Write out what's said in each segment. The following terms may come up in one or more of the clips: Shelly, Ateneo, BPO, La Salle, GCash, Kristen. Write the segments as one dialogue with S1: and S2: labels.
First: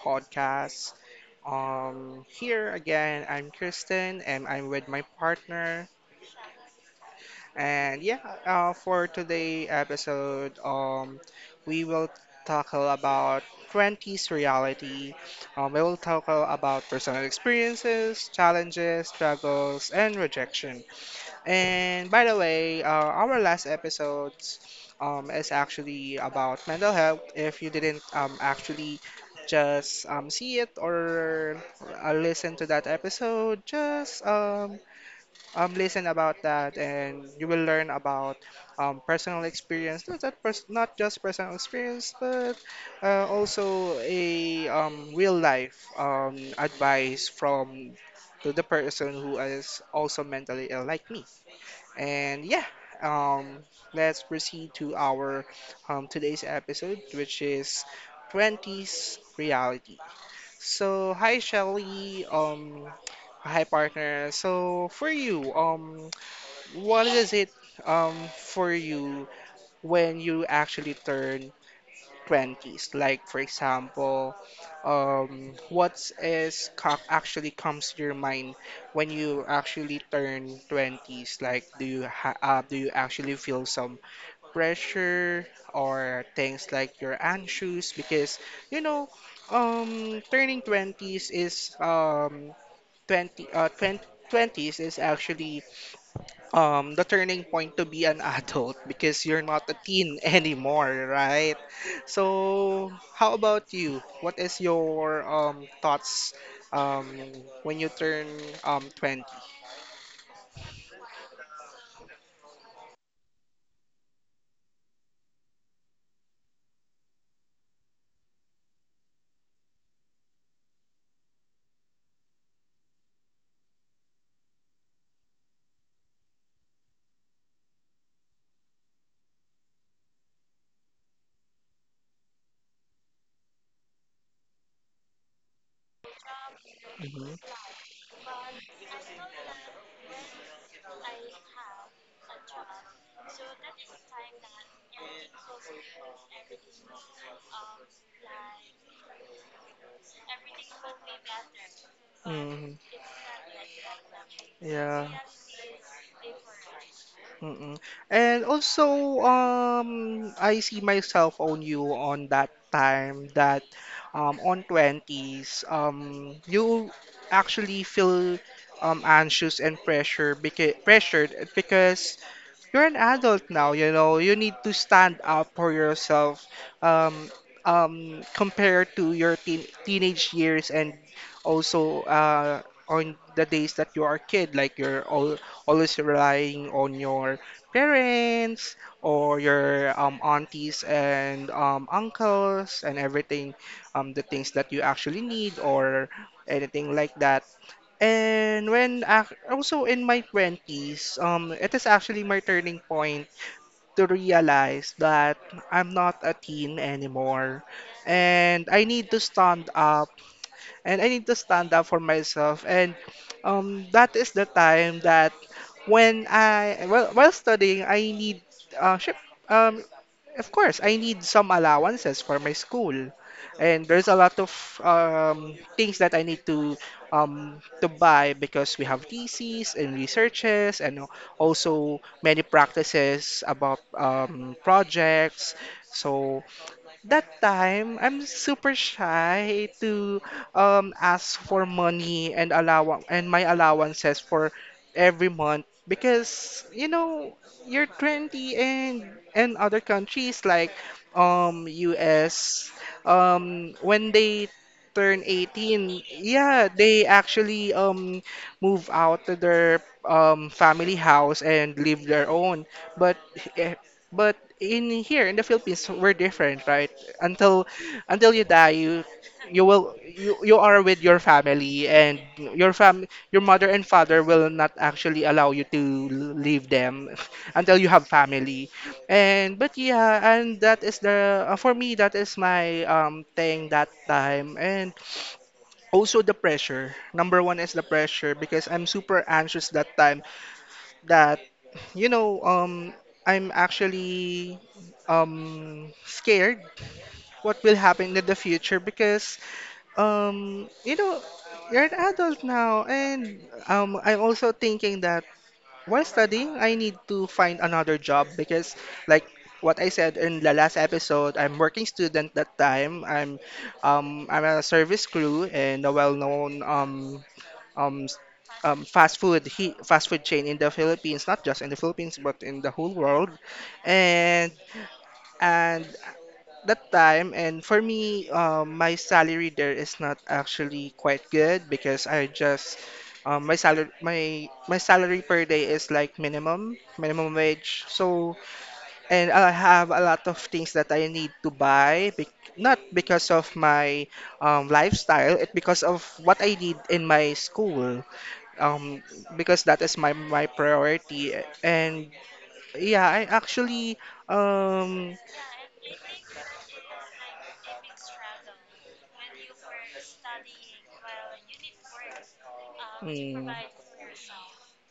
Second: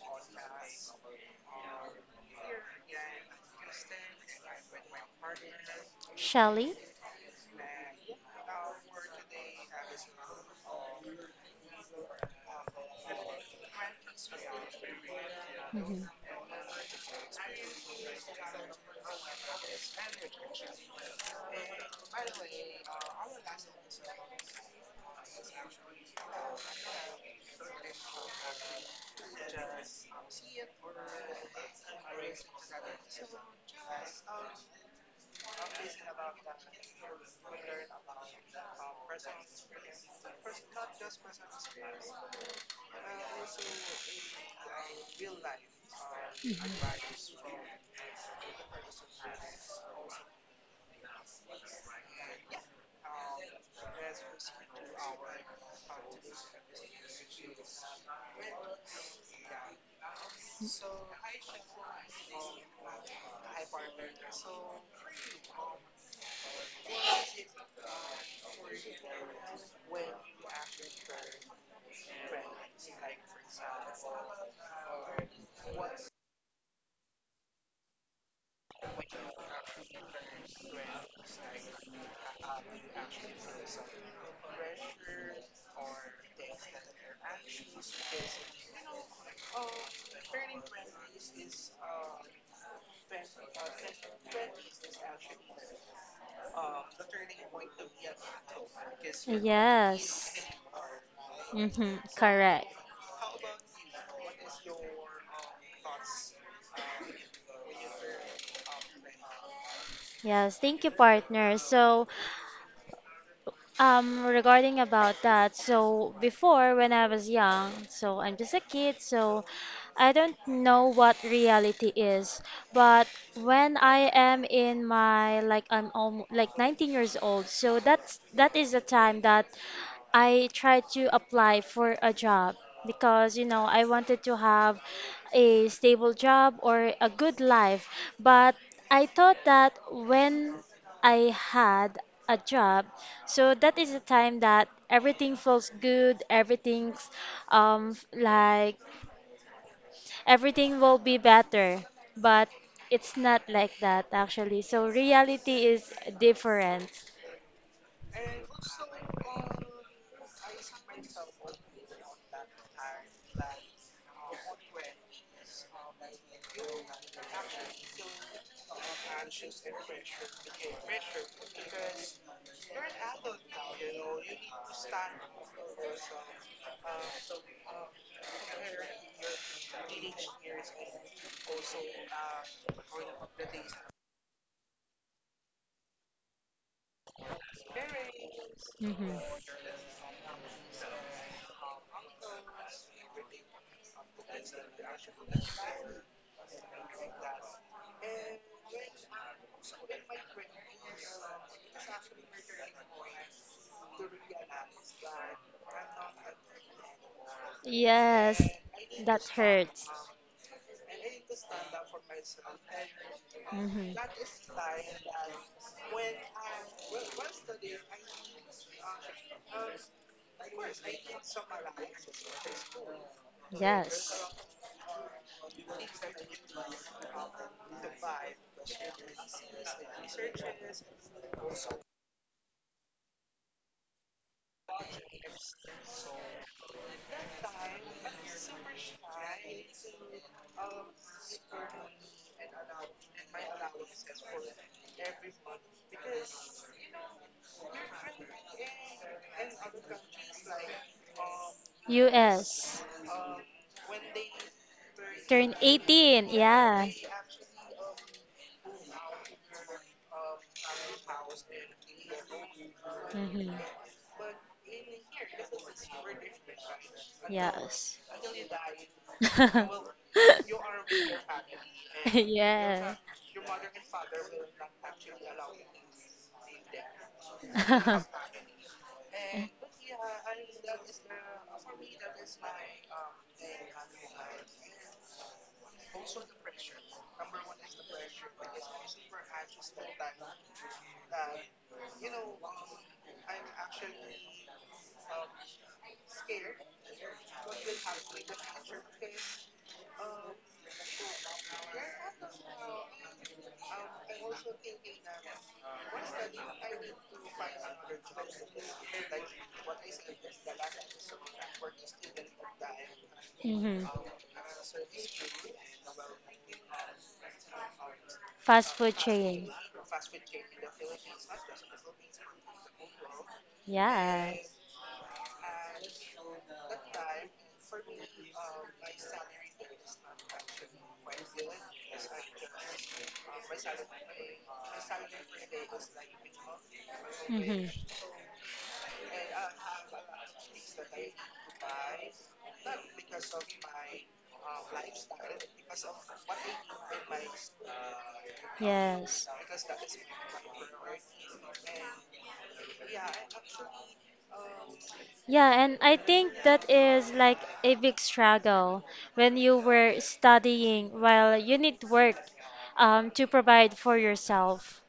S1: podcast. Here again, I'm Kristen and I'm with my partner.
S2: Shelly?
S1: And yeah, for today episode, we will tackle about 20s reality. We will
S2: Mhm.
S1: tackle about personal experiences, challenges, struggles, and rejection. And by the way, our last episode is actually about mental health. If you didn't actually just see it or listen to that episode, just listen about that, and you will learn about personal experience. Not just personal experience, but also a real life
S2: Mhm.
S1: advice from to the person who is also mentally ill, like me. And yeah, um, let's proceed to our today's episode, which is 20s reality. So, hi Shelly, hi partner. So, for you, what is it for you when you actually turn 20s. Like, for example, actually comes to your mind when you actually turn 20s? Like, do you actually feel some pressure or things like you're anxious? Because, you know, turning 20s is 20 20, twenties is actually the turning point to be an adult because you're not a teen
S2: Yes.
S1: anymore, right?
S2: Mm-hmm, correct.
S1: So, how about you? What is your thoughts um when you turn 20?
S2: Yes, thank you, partner. So, regarding about that, so before when I was young, so I'm just a kid, so I don't know what reality is. But when I am in my like I'm almost like 19 years old, so that is the time that I tried to apply for a job because, you know, I wanted to have a stable job or a
S1: Mm-hmm.
S2: good life. But I thought that when I had a job, so that is the time that everything feels good, everything's like everything will be better. But
S1: Mm-hmm.
S2: it's not like that actually. So
S1: Yeah.
S2: reality is different.
S1: Mm-mm. And also, I see myself on you on that time that, on 20s, you actually feel anxious and pressured because you're an adult now, you need to stand up for yourself um, compared to your teenage years and also on the days that you are a kid, like always relying on your parents
S2: Hmm.
S1: or your aunties and uncles and everything, the things that you actually need or anything like that. And when ac also in my 20s, it is actually my turning point to realize that I'm not a teen anymore.
S2: Yes,
S1: And I need to
S2: that
S1: stand
S2: hurts.
S1: up and I need to stand up for myself. And
S2: Hmm.
S1: that is the time that well, while studying, uh, syem- um, of course, I need some allowances for my school, and there's a
S2: Yes.
S1: lot of things that I need to buy because we have theses and researches, and also many practices about projects. So that time I'm super shy to ask for money and my allowances for every month because you know you're 20 and other countries like US
S2: US.
S1: when they turn
S2: Turn
S1: 18,
S2: 18.
S1: yeah,
S2: Yeah.
S1: they actually move out to their family house and live their own, but eh,
S2: Mm-hmm.
S1: but in here in the Philippines we're different, right? Until
S2: Yes.
S1: until you die, you are with your family and
S2: Yeah.
S1: your mother and father will not actually allow you to leave them until you have family. And but yeah, and that is the for me that is my thing that time and also the pressure. Number one is the pressure because I'm super anxious that time that you know, um, I'm actually scared what will happen in the future because um, you know, you're an adult now, and I'm also thinking that while studying, I need to find another job because, like what I said in the last episode, I'm working student that time.
S2: Hmm.
S1: I'm a service crew and a well-known um, s-
S2: Fast food chain.
S1: fast food chain in the Philippines, not just in the Philippines but in the whole world.
S2: Yeah.
S1: And and that time and for me, my salary there is not actually quite good because I just my salary my my salary per day is like minimum
S2: Hmm.
S1: wage. So and I have a lot of things that I need to buy, bec not because of my lifestyle, it because of what I need in my school um
S2: Yes.
S1: because that is my priority and yeah, I actually um
S2: Yeah, and I think that is like a big struggle when you were studying while you need work to
S1: mm,
S2: provide for yourself.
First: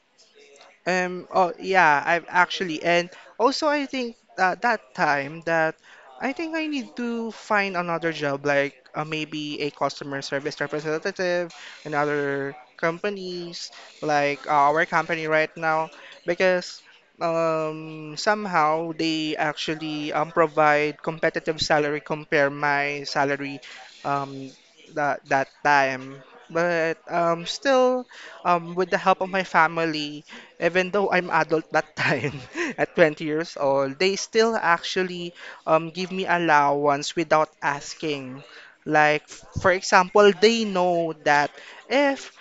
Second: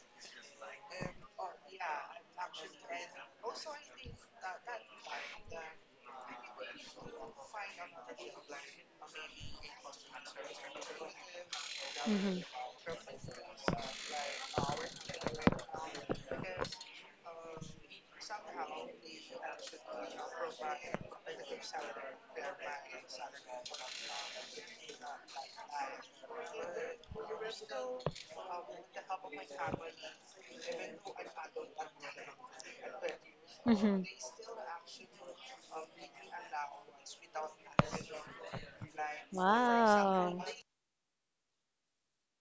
S1: Oh yeah, I've actually, and also I think that that time that I think I need to find another job, like maybe a customer service representative in
S2: Hmm.
S1: other companies, like our company right now, because somehow they actually provide competitive salary compare my salary um, that time. But still, with the help of my family even though I'm adult that time at 20 years old,
S2: Mhm.
S1: they still actually give me allowance without asking. Like, for example,
S2: Wow.
S1: they know that if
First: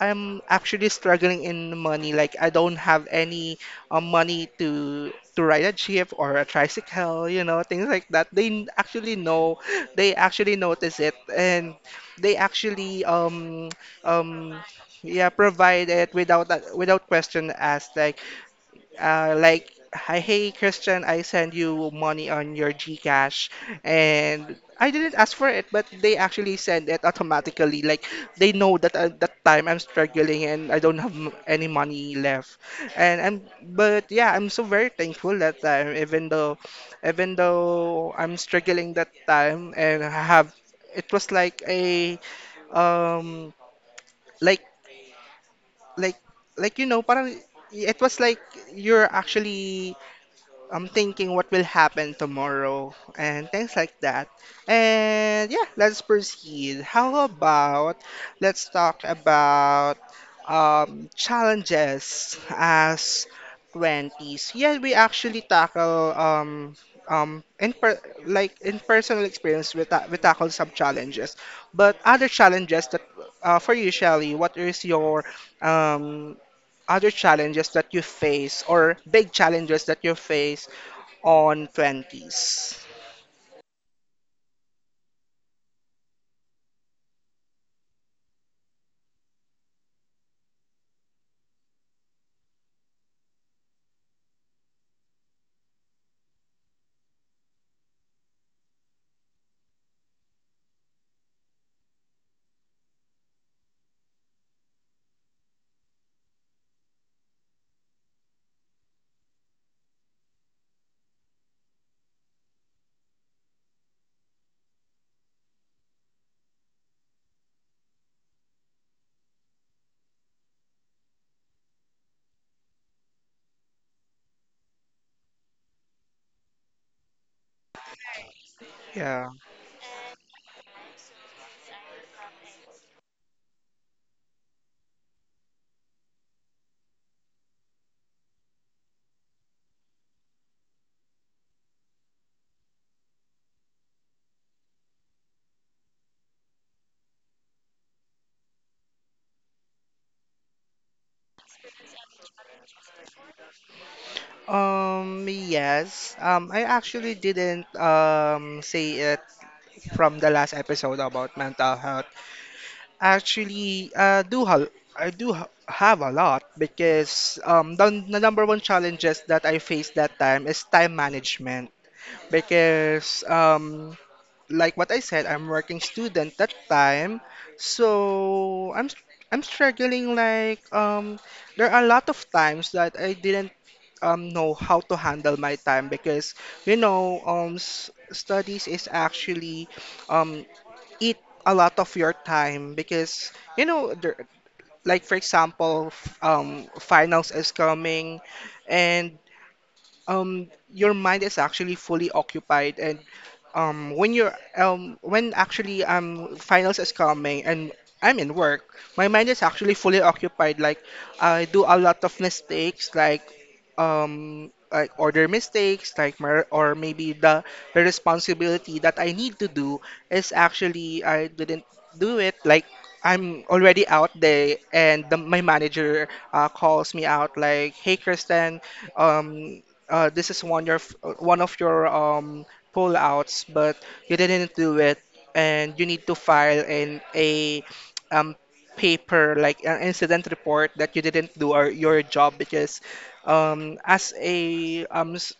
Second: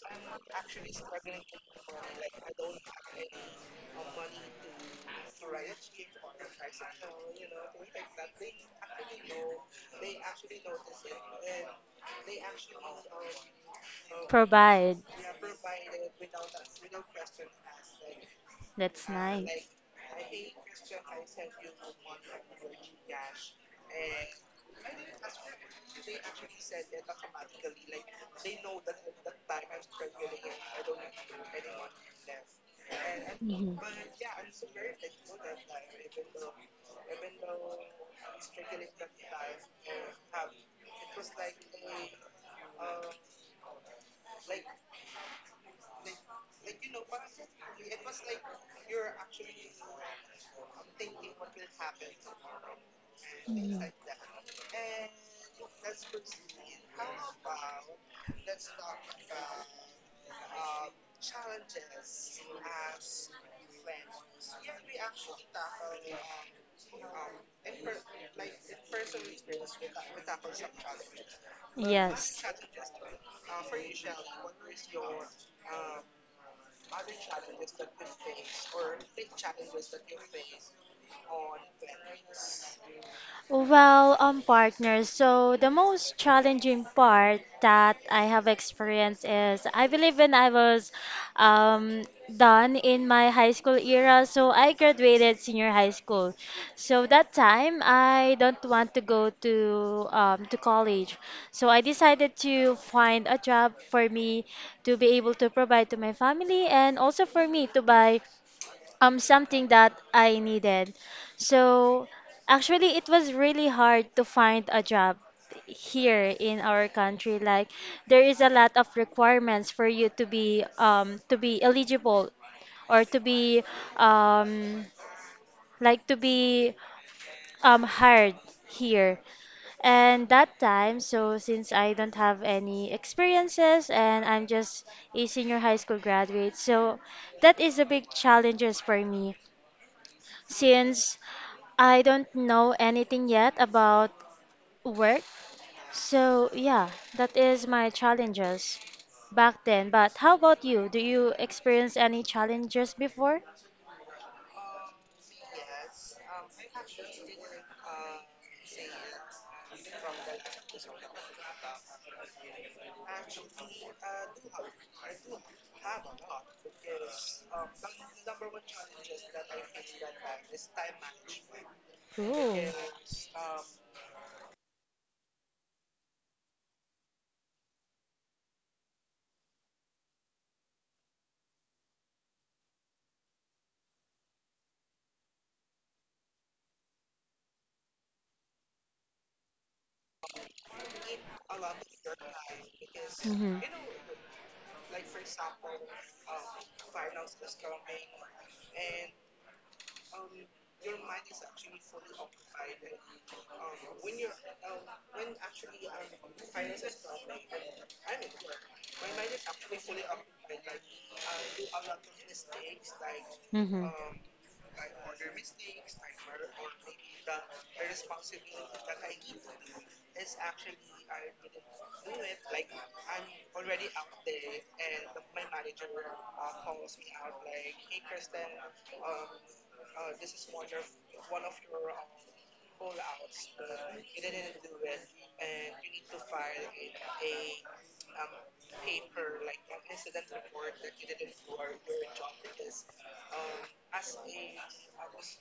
S1: I'm actually struggling in money. Like I don't have any money to ride a jeep or a tricycle, you know, things like that. Actually know, they actually notice it, and they actually um
S2: Provide.
S1: yeah, provide it without without question asked.
S2: That's nice.
S1: Like, "Hi, hey, Christian, I send you money on your GCash." And I didn't ask for it, but they actually send it automatically. Like, they know that at that time I'm struggling and I don't have any money left. And I'm,
S2: Mhm.
S1: but yeah, I'm so very thankful that time, even though I'm struggling that time it was like a, um, like, like, parang, it was like you're actually I'm thinking what will happen tomorrow and things
S2: Mhm.
S1: like that. And yeah, let's proceed. How about Let's talk about challenges as 20s. Yeah, we actually tackle in per like in personal experience we tackle some challenges. But other
S2: Yes.
S1: challenges that for you, Shelly, what is your um other challenges that you face or big challenges that you face on 20s?
S2: Well, partners. So the most challenging part that I have experienced is I believe when I was um, done in my high school era, so I graduated senior high school. So that time I don't want to go to college. So I decided to find a job for me to be able to provide to my family and also for me to buy something that I needed. So actually it was really hard to find a job here in our country. Like there is a lot of requirements for you to be eligible or to be um like to be hired here.
S1: Yeah.
S2: And that time, so since I don't have any experiences and I'm just a senior high school graduate, so that is a big challenges for me since I don't know anything yet about work. So, yeah, that is my challenges back then. But how about you? Do you experience any challenges before?
S1: Yes. I actually didn't say it from the last episode about mental health. Actually, I have a lot because the number one challenges that I faced that time is time management
S2: Ooh.
S1: because like what I said, I'm working student that time, so I'm struggling like there are a lot of times that I didn't know how to handle my time because studies is actually um eat a lot of your time because
S2: Mm-hmm.
S1: you know there, like for example finals is coming and um your mind is actually fully occupied and when actually finals is coming and I'm in work, my mind is actually fully occupied. Like I do a lot of mistakes, like
S2: Mm-hmm.
S1: order mistakes, or maybe the responsibility that I need to do is actually I didn't do it. Like I'm already out there, and my manager calls me out like, "Hey, Kristen, um this is one of your pullouts, but you didn't do it, and you need to file in a um paper like an incident report that you didn't do or your job because as a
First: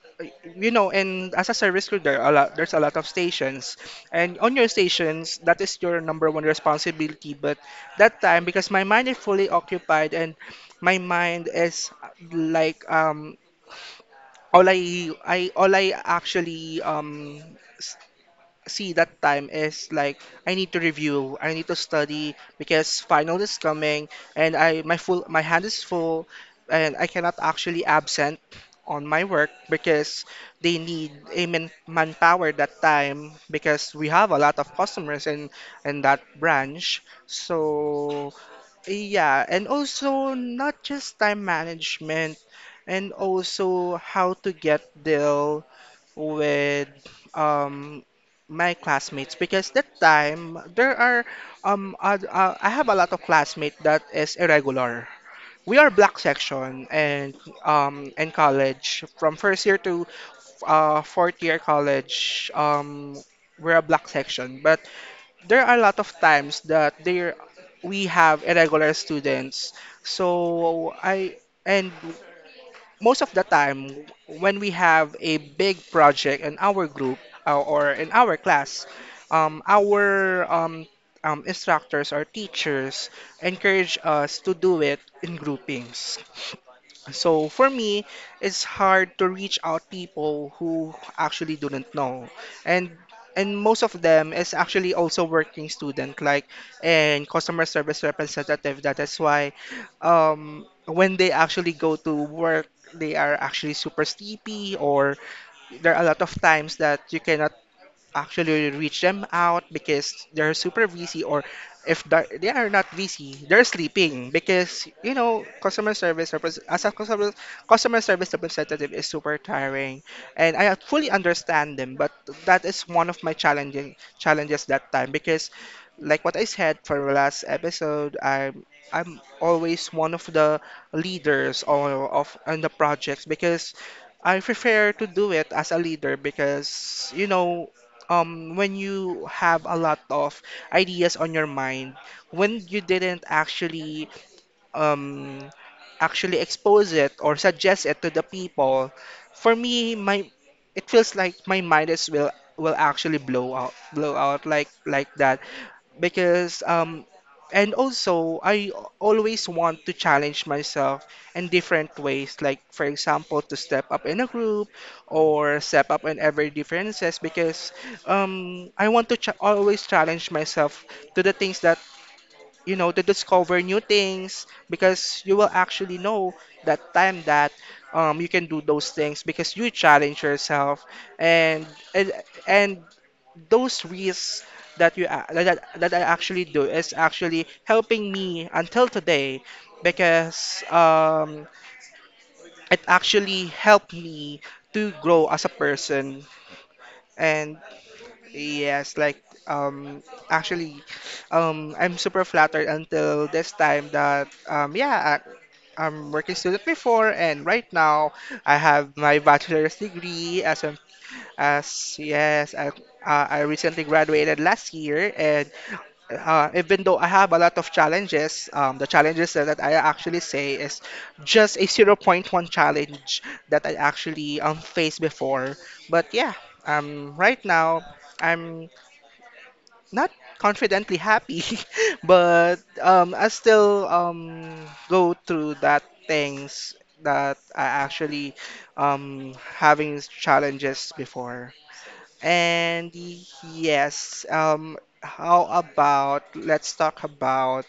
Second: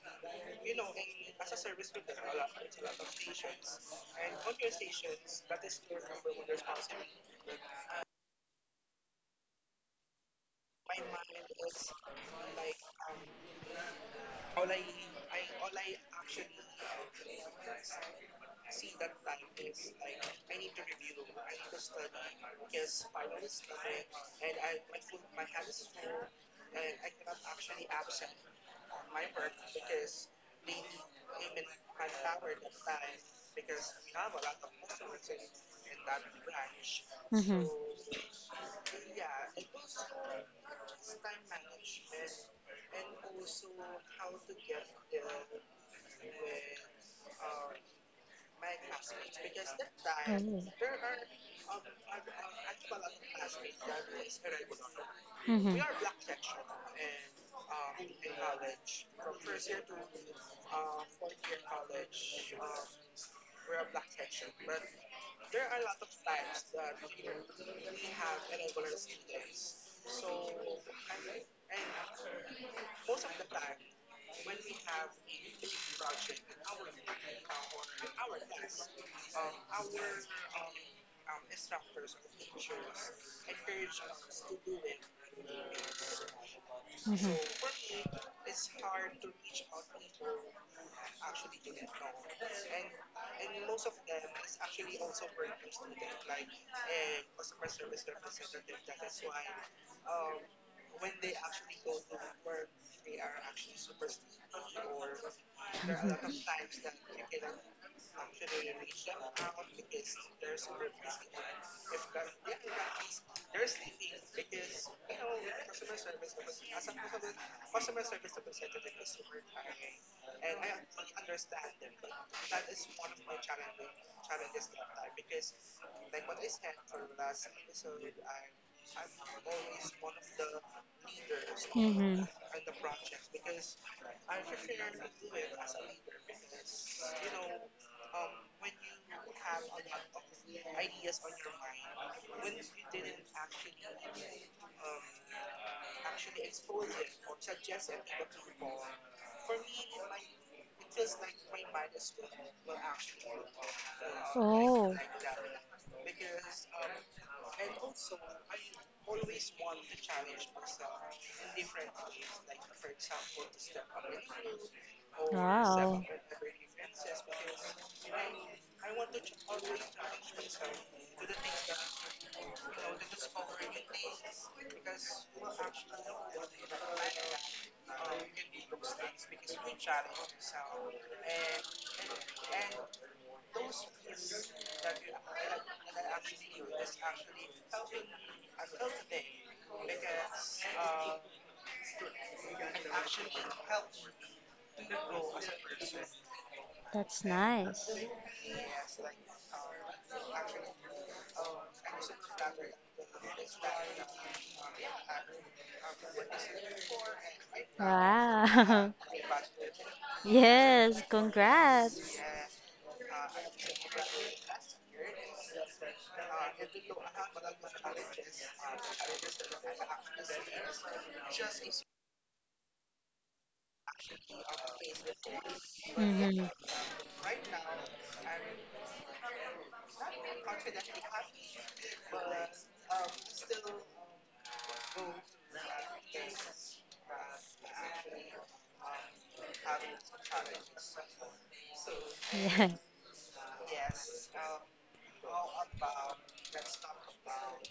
S1: you know and as a service crew there's a lot of stations, and on your stations that is your number one responsibility. But that time because my mind is fully occupied and my mind is all I actually s- see that time is like I need to review, I need to study because final is coming and I my full my hand is full, and I cannot actually absent on my work because they need a manpower that time because we have a lot of customers in that branch.
S2: Mm-hmm.
S1: So yeah, and also not just time management, and also how to get deal with um my classmates because that time there are I have a lot of classmates that is irregular. We are black section and in college from first year to fourth year college we're a black section, but there are a lot of times that there we have irregular students. So I and most of the time when we have a big project in our group or in our class, our instructors or
S2: Really?
S1: teachers encourage
S2: Mm-hmm.
S1: us to do it in groupings.
S2: Mhm.
S1: So for me, it's hard to reach out people who actually do not know. And and most of them is actually also working student like and customer service representative. That is why when they actually go to work, they are actually super sleepy or there are a lot of times that you cannot actually reach them out because they're super busy or if they're- they are not busy, they're sleeping because you know customer service representative is super tiring, and I fully understand them. But that is one of my challenging challenges that time because, like what I said for the last episode, I'm always one of the leaders or
S2: Mhm.
S1: of on the projects because I prefer to do it as a leader because you know when you have a lot of ideas on your mind, when you didn't actually um, actually expose it or suggest it to the people. For me, my it feels like my mind is will actually blow out like
S2: Oh,
S1: like that. Because and also I always want to challenge myself in different ways, like for example to step up in a group or step
S2: wow.
S1: up in every differences. Because I want to ch always challenge myself to the things that, you know, to discover new things, because you will actually know that time that you can do those things because you challenge yourself. And and, and those risks that that I actually do is actually helping me until today, because it actually helped me to grow as a person.
S2: That's
S1: And
S2: nice.
S1: yes, like um actually I'm super flattered until this time that yeah, I'm working student before and right now I
S2: Wow.
S1: have my bachelor's degree as a
S2: Yes,
S1: as
S2: congrats.
S1: yes I recently graduated last year, and even though I have a lot of challenges, the challenges that I actually say is just a zero point 0.1 challenge that I actually faced before. But yeah,
S2: Mm-hmm.
S1: right now I'm not confidently happy, but I still go through that things that I actually having challenges before.
S2: Yeah.
S1: And yes, how about let's talk about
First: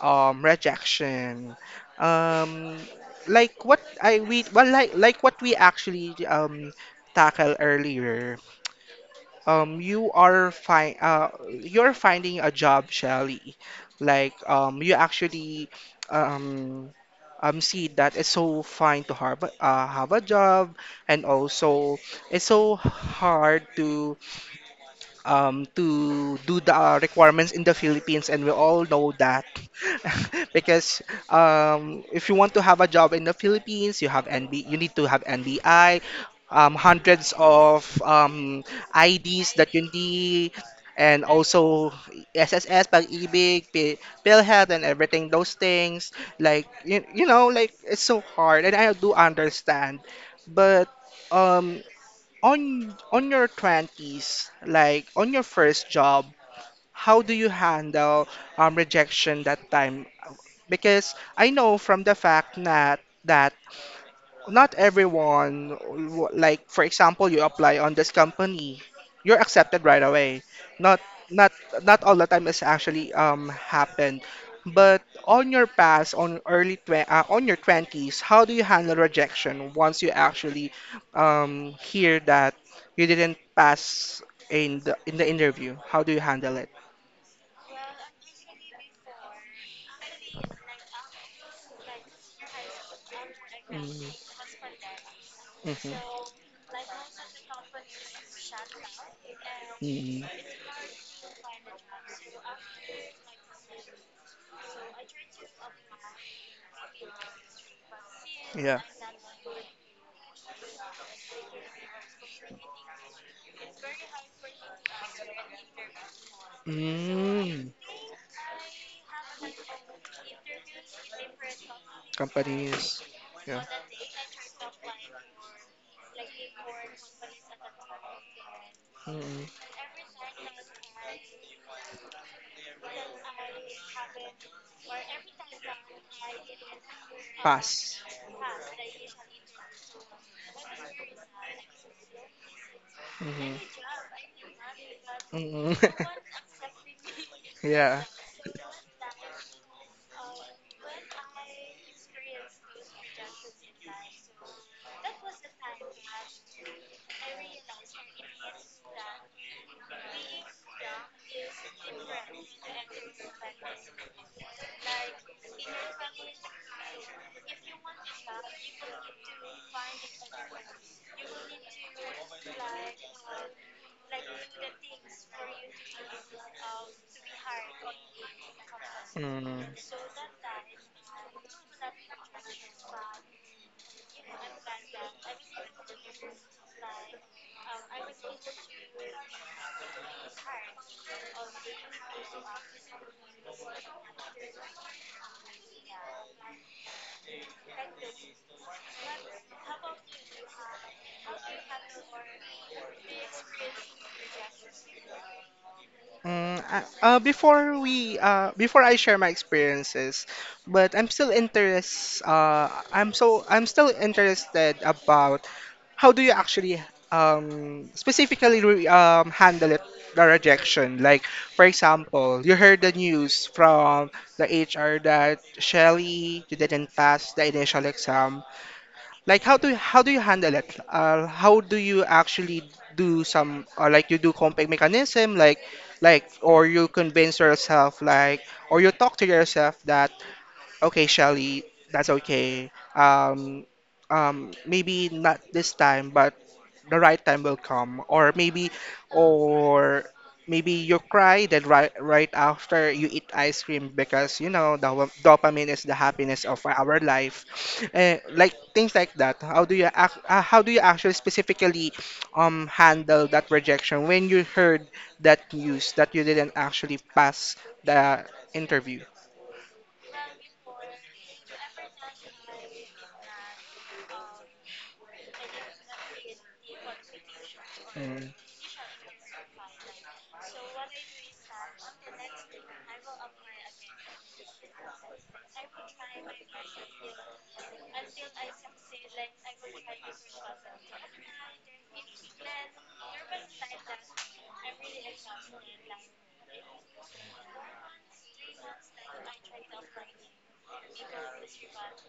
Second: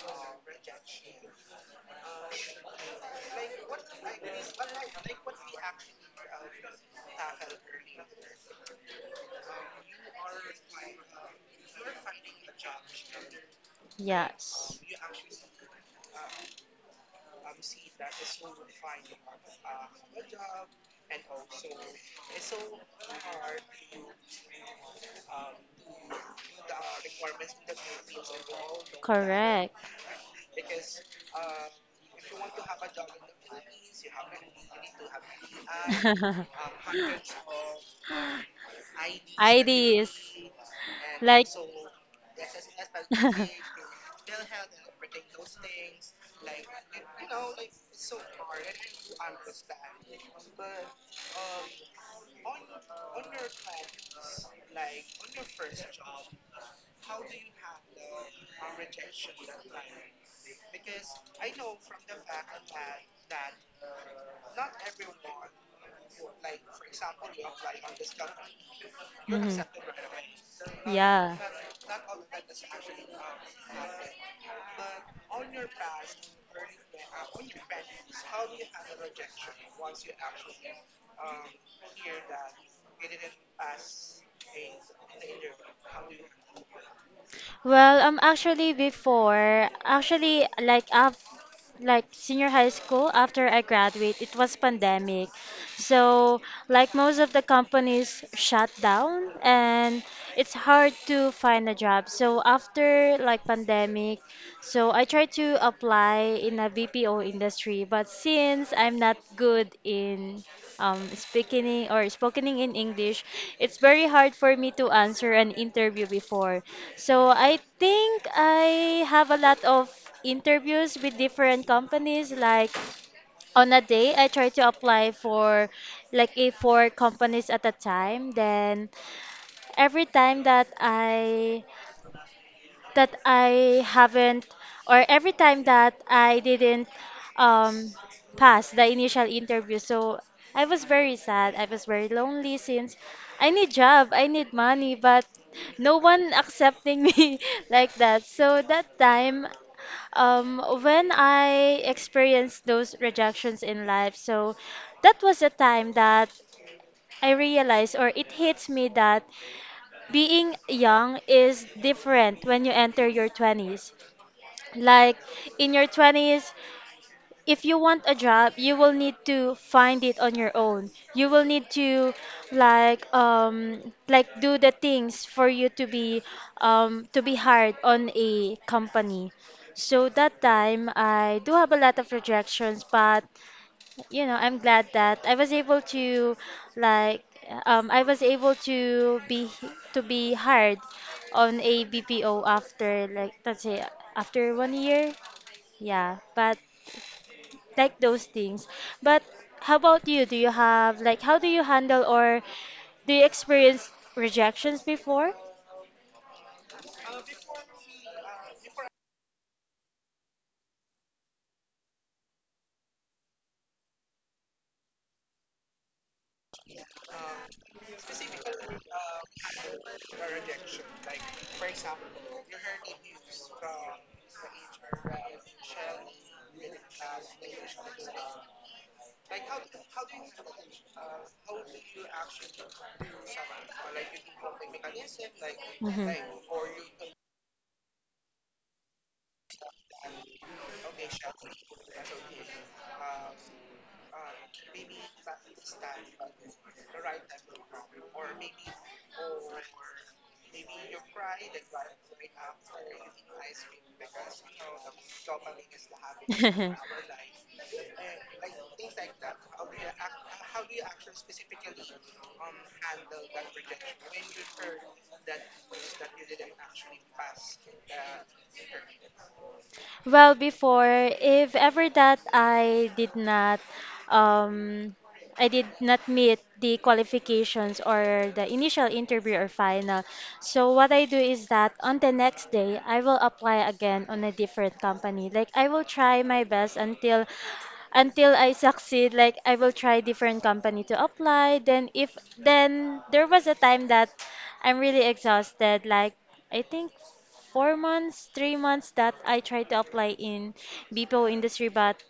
S1: rejection. Um, like what I we well like what we actually tackle earlier, you are you're finding a job, Shelly. Like
S2: Yes,
S1: you actually um, see that it's so fine to have a job, and also it's so hard to do the requirements in the Philippines, and we all know that.
S2: correct.
S1: Because if you want to have a job in the Philippines, you have you need to have NBI, hundreds of IDs that you
S2: IDs.
S1: need, and
S2: Like,
S1: also SSS, pag-ibig, PhilHealth, and everything those things. Like you know, like it's so hard, and I do understand, but um on your 20s, like on your first job, how do you handle rejection that time? Because I know from the fact that that not everyone, like for example, you apply on this company, you're
S2: Mhm.
S1: accepted right away. Not
S2: Yeah.
S1: not not all the time is actually happened. But on your past, on on your twenties, how do you handle rejection once you actually hear that you didn't pass in the interview? How do you handle it?
S2: Well, actually before, actually like af like senior high school after I graduate,
S1: Mm-hmm.
S2: it was pandemic.
S1: Mm-hmm.
S2: So like most of the companies shut down and
S1: Mm-hmm.
S2: it's hard to find a job. So after like pandemic, so I tried to apply in a BPO industry, but since
S1: Yeah.
S2: I'm not good in speaking in, or spoken in English, it's very hard for me to answer an interview before. So I
S1: Mm.
S2: think I have a lot of interviews with different companies. Like
S1: Companies. Yeah.
S2: on a day, I try to apply for like a 4 companies at a time. Then
S1: Mm.
S2: every time that I haven't, or every time that I didn't um,
S1: Pass.
S2: pass the initial interview. So I was very sad. I was very lonely since I
S1: Hmm.
S2: need job, I need money, but
S1: Mhm.
S2: no one accepting me like
S1: Yeah.
S2: that. So that time, when I experienced those rejections in life, so that was the time that I realized or it hits me that being young is different when you enter your 20s. Like in your 20s, if you want a job, you will need to find it on your own. You will need to like do the things for you to be hired on a company.
S1: Mm.
S2: So that time I do have a lot of rejections, but you know, I'm glad that I was able to like I was able to be hired on a BPO after like let's say after one year, yeah, but like those things. But how about you? Do you have like how do you handle or do you experience rejections before?
S1: Before before I share my experiences, but I'm still I'm still interested about how do you actually specifically handle it, the rejection. Like for example, you heard the news from the hr that Shelly, you didn't pass the initial exam. Like how do you handle it? How do you actually do some, or like you do coping mechanism, like or you convince yourself, like or you talk to yourself that okay, Shelly, that's okay. Maybe not this time, but the right time will come. Or maybe you cry then right after you eat ice cream because you know the dopamine is the happiness of
S2: Hmm.
S1: our life. Eh, like things like that. How do you how do you actually specifically handle that rejection when you heard that news that you didn't actually pass the interview?
S2: Well, before, if ever that um, I did not meet the qualifications or
S1: Mm.
S2: the initial interview or final. So what I do is that on the next day, I will apply again on a different company. Like I will try my best until I succeed, like I will try different company to apply. Then if then there was a time that I'm really exhausted, like I think 4 months, 3 months that I tried to apply in BPO industry, but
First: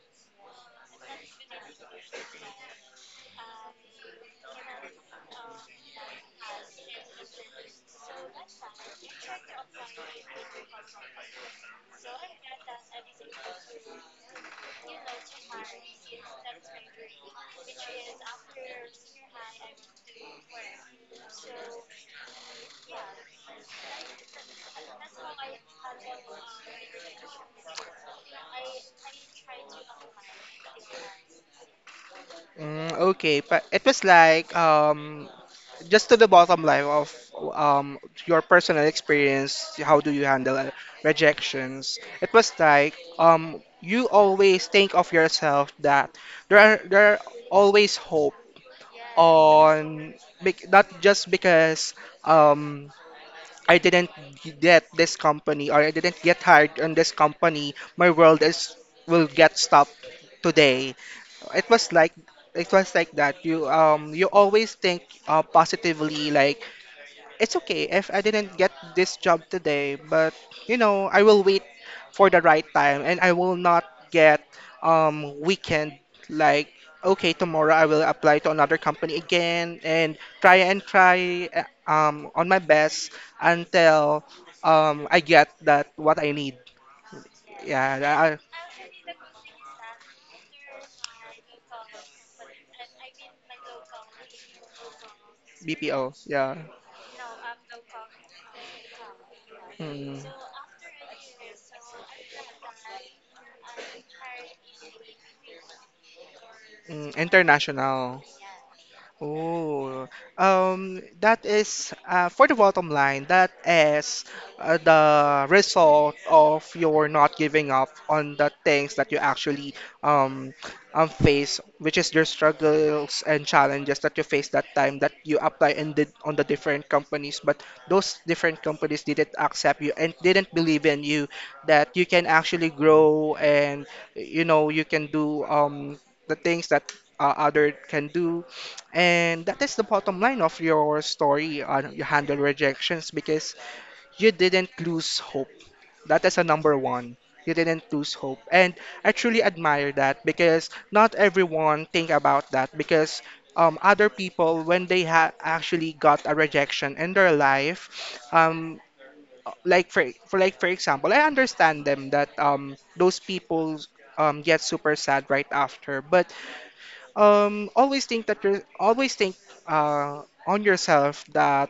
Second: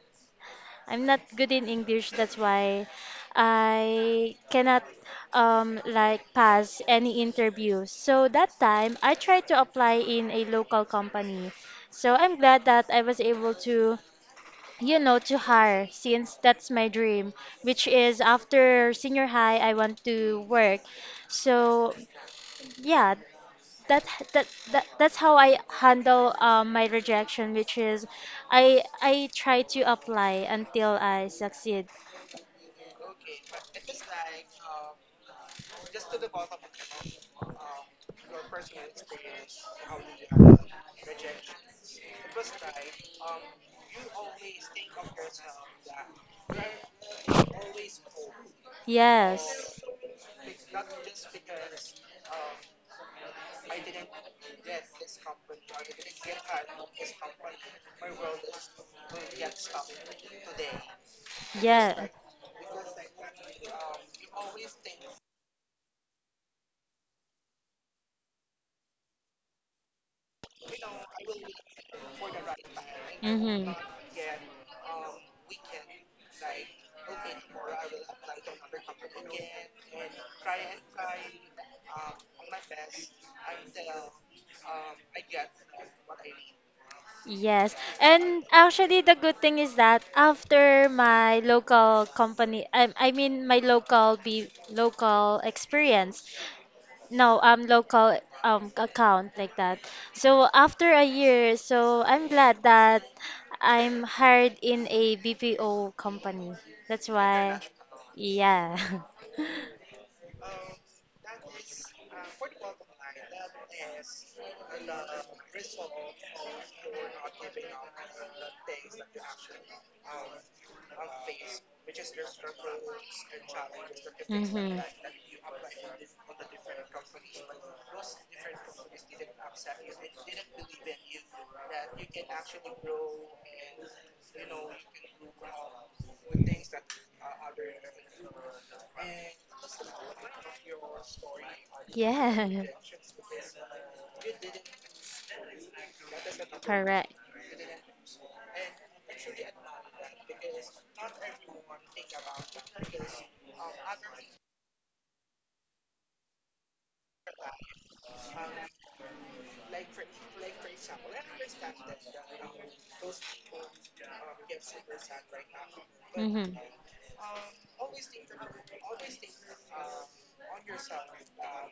S2: I'm not good in English. That's why I cannot like pass any interview. So that time I tried to apply in a local company. So I'm glad that I was able to you know to hire since that's my dream which is after senior high I want to work so yeah that that, that that's how I handle my rejection, which is I try to apply until I succeed.
S1: Mm, okay, but it was like just to the bottom line of um your personal experience, how do you handle rejections? It was like you always think of yourself that there are always hope
S2: Yes.
S1: on, not just because um I didn't get this company or I didn't get hired on this company, my world is will get stopped today. It was
S2: Yeah.
S1: like it was like that. You you always think positively, like it's okay if I didn't get this job today, but you know, I will wait for the right time, and I will
S2: Mm-hmm.
S1: not get weekend, like okay, tomorrow I will apply to another company again and try on my best until I get that what I need.
S2: Yes,
S1: Yeah,
S2: and actually the good thing is that after my local company, I mean my local be local
S1: BPO.
S2: experience,
S1: Yeah.
S2: no, local account like that.
S1: Mm.
S2: So after a year, so I'm glad that I'm hired in a BPO company. That's
S1: Mm,
S2: why,
S1: international.
S2: yeah.
S1: Oh, that is for the bottom line, that is the result of your not giving up on the things that you actually um, face, which is your struggles and challenges that you face that time that you apply and did on the different companies, but those different companies didn't accept you and didn't believe in you that you can actually grow, and you know you can do the things that other can do.
S2: Did.
S1: And that is the bottom line of your story on you handle
S2: Yeah, yeah, other
S1: rejections, because you didn't lose hope. That is a
S2: people,
S1: number
S2: correct.
S1: one. You didn't lose hope. And I truly admire that, because not everyone think about that. Because other people, when they ha actually got a rejection in their life, like for example, I understand them that those people get super sad right after, but always think that you're always think on yourself that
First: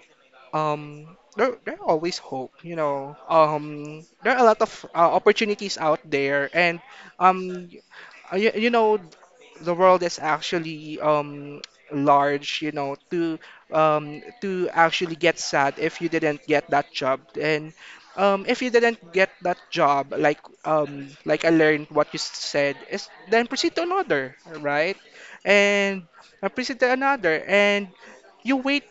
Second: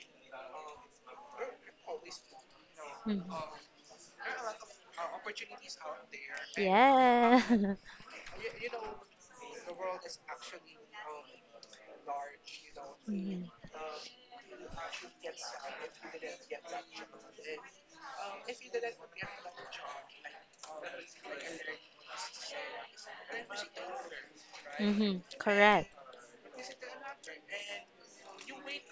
S1: um, there are always hope, you know.
S2: There.
S1: There are a lot of opportunities out there, and um,
S2: Yeah.
S1: you know, the world is actually large, you know, to actually get sad if you didn't get that job. And if you didn't get that job, like I learned what you said, is then proceed to another, right?
S2: Mm-hmm. Correct.
S1: And appreciate another, and you wait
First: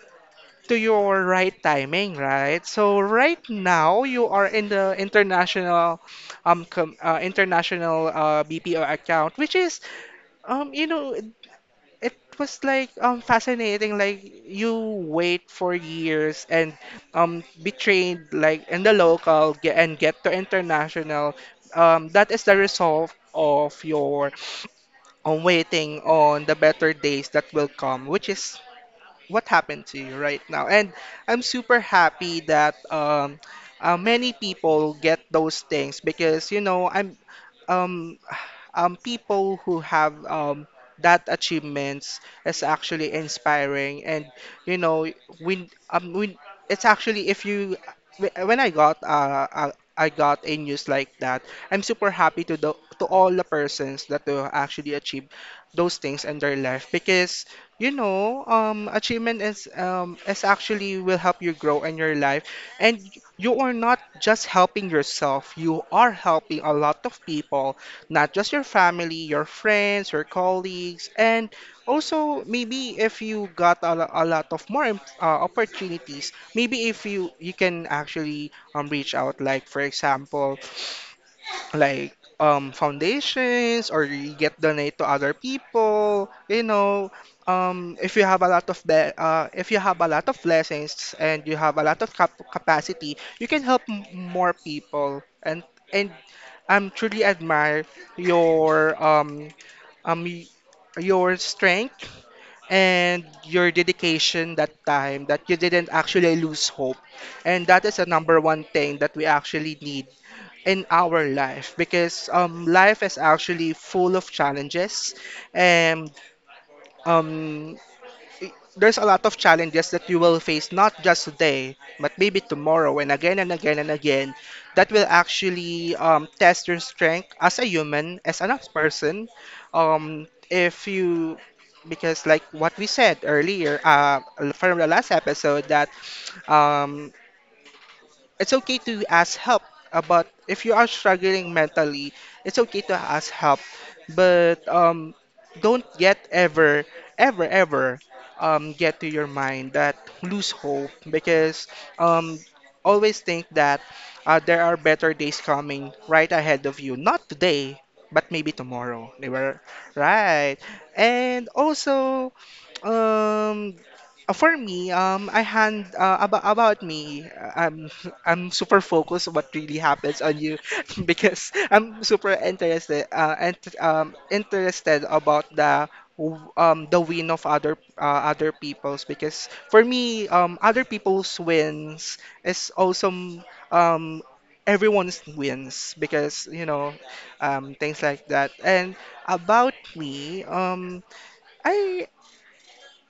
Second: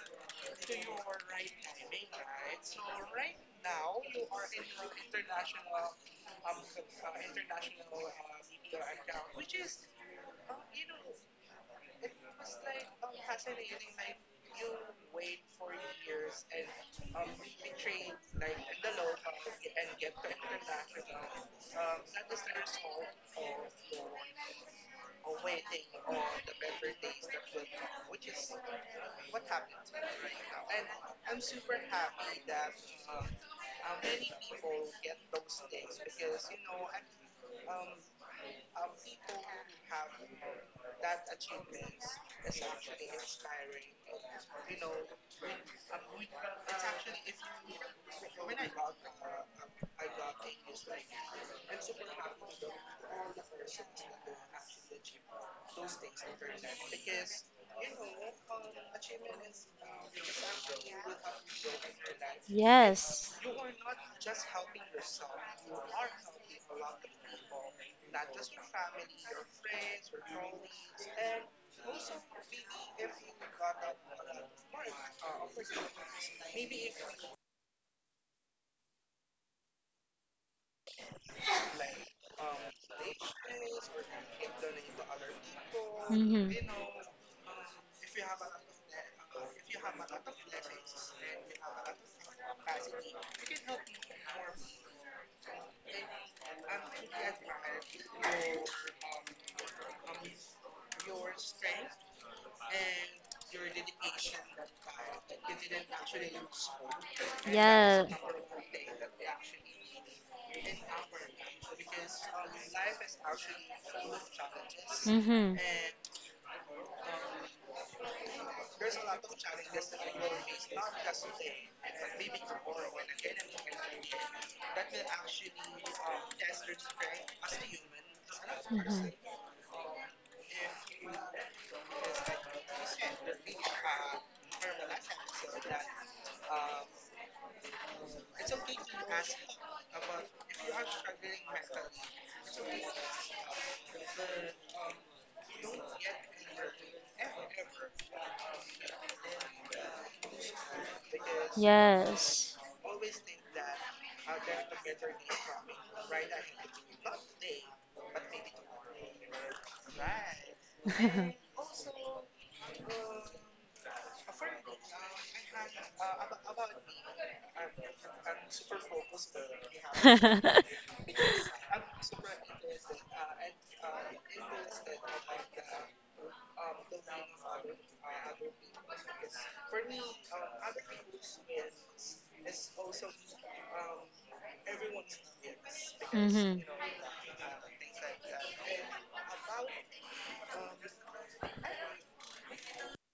S1: to your right timing, right? So right now you are in the international international BPO account, which is you know it was like fascinating. Like you wait for years and be trained like in the local and get to international. That is the result of your on waiting on the better days that will come, which is what happened to you right now. And I'm super happy that many people get those things, because you know I'm um, people who have that achievements is actually inspiring. And you know when it's actually, if you when I got a news like that, I'm super happy to the to all the persons that will actually achieve those things in their life. Because you know achievement is actually will help you grow in your life, and
S2: Yes.
S1: you are not just helping yourself, you are helping a lot of people, not just your family, your friends, your colleagues, and also maybe if you got a, lo- a lot of more opportunities, maybe if you you can actually reach out, like for example, like foundations or you get donate to other people,
S2: Mm-hmm.
S1: you know, if you have a lot of if you have a lot of blessings and you have a lot of capacity, you can help more people. And and I'm truly admire your um y- your strength and your dedication that time that you didn't actually lose hope. And that is
S2: Yeah.
S1: the
S2: Mm-hmm.
S1: number one thing that we actually need in our life, because life is actually full of challenges,
S2: Mm-hmm.
S1: and um, there's a lot of challenges that you will face, not just today but maybe tomorrow and again and again and again, that will actually test your strength as a human as an person. If you because like what we said earlier, from the last episode that um, it's okay to ask help about if you are struggling mentally, it's okay to ask help. But don't yet ever ever get to your mind that lose hope, because um
S2: Yes.
S1: always think that there are better days coming right ahead of you, not today but maybe tomorrow they were right. And also um for me, I hand about me. I'm I'm super focused on what really happens on you because I'm super interested and interested about the the win of other people's, because for me other people's wins is also um everyone's wins, because
S2: Hmm.
S1: things like that. And about me, I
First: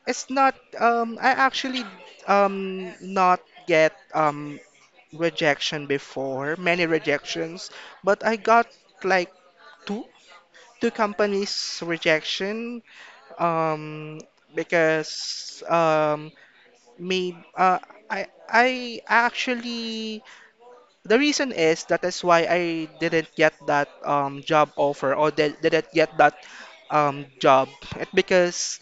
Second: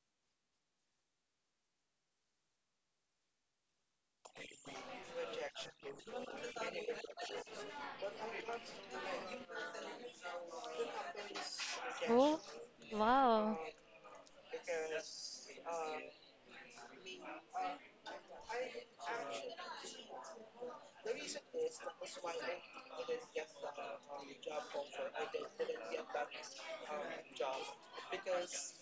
S1: it's not I actually not get rejection before, many rejections, but I got like two two companies
S2: Oh,
S1: rejection.
S2: wow.
S1: Um because um made uh I I actually, the reason is that is why I didn't get that job offer or didn't get that job. It because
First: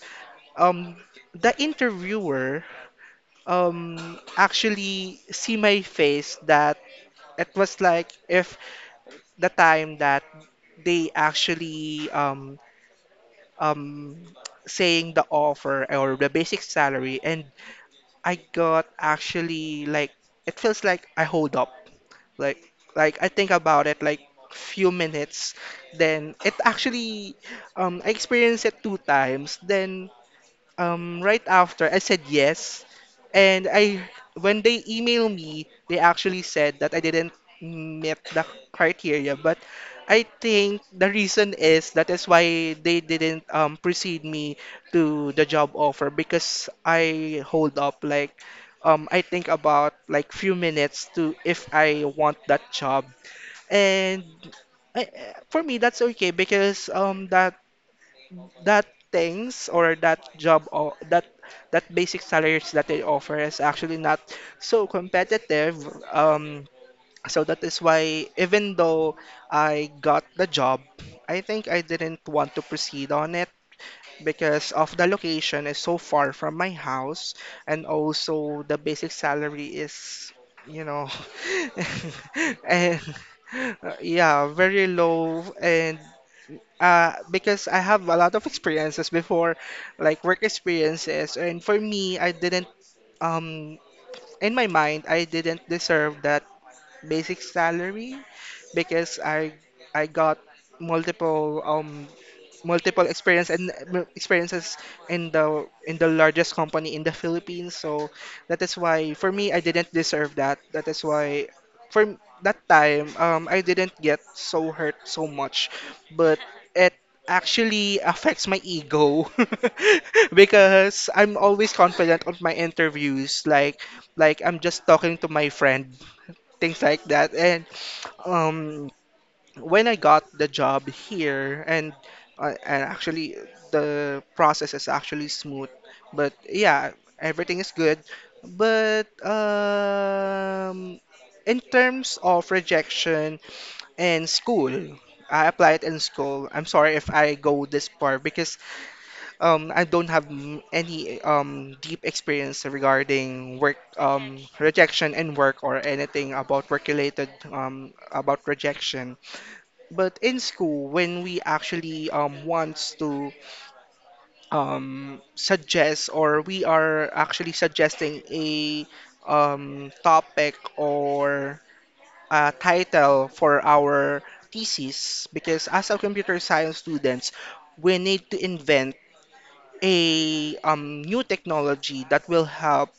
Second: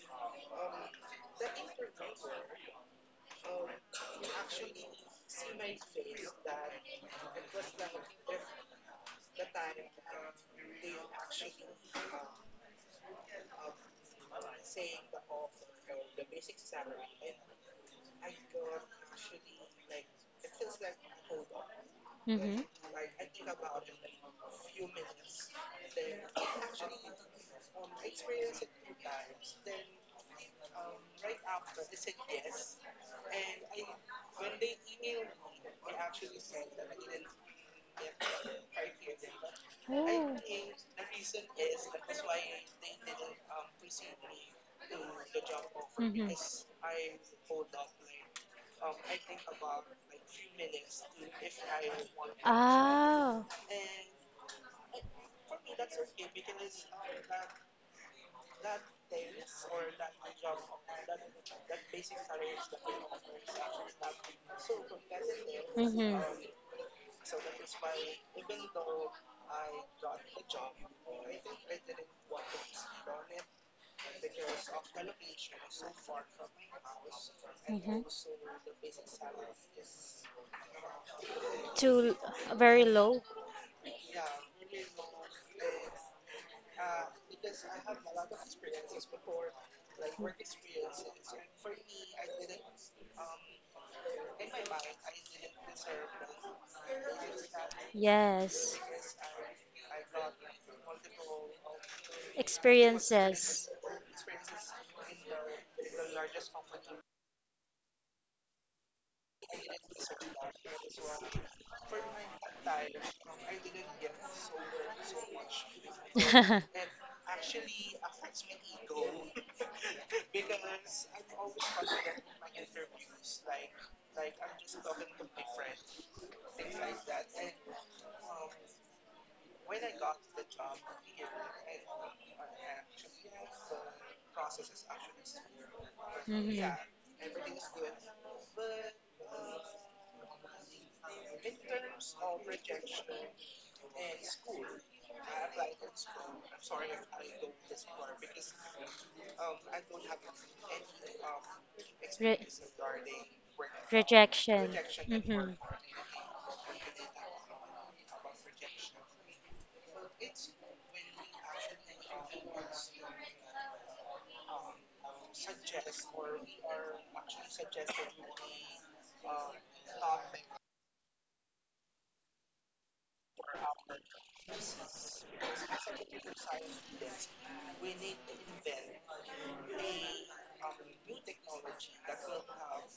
S1: um the interviewer actually see my face, that it was like if the time that they actually um, saying the offer or the basic salary, and I got actually like, it feels like I hold up, like
S2: Hmm.
S1: I think about it like few minutes, then it actually, I experienced it two times. Then right after I said yes, and I when they email me, they actually said that I didn't meet the criteria. But I
S2: I
S1: think the reason is that is why they didn't precede me to the job offer, because I hold up like, I think about like few minutes to if I want that job. And I, for me, that's okay, because that that things or that job or that basic salaries that they offer is actually not so competitive. um so that is why, even though I got the job, I think I didn't want to proceed on it because of the location is so far from my house, and also the basic salary is, you know,
S2: too very
S1: and
S2: low.
S1: yeah, very low. And because I have a lot of experiences before, like work experiences, and for me, I didn't um in my mind, I didn't deserve that basic salary,
S2: Yes,
S1: because I got multiple multiple
S2: experiences.
S1: experiences in the largest company in the Philippines. So that is why for me, I didn't deserve that. That is why that time, I didn't get so hurt so much, but it actually affects my ego. Because I'm always confident on my interviews. Like, I'm just talking to my friend, things like that. And um, when I got the job here, and actually the process is actually smooth. But
S2: Mhm.
S1: yeah, everything is good. But in terms of rejection and school, I applied in school. I'm sorry if I go this far, because I don't have any deep
S2: Re-
S1: experience regarding work
S2: rejection.
S1: rejection in
S2: Mhm.
S1: work or anything about work related about rejection. But in school, when we actually wants to suggest, or we are actually suggesting a topic or a title for our thesis, because as a computer science students, we need to invent a new technology that will help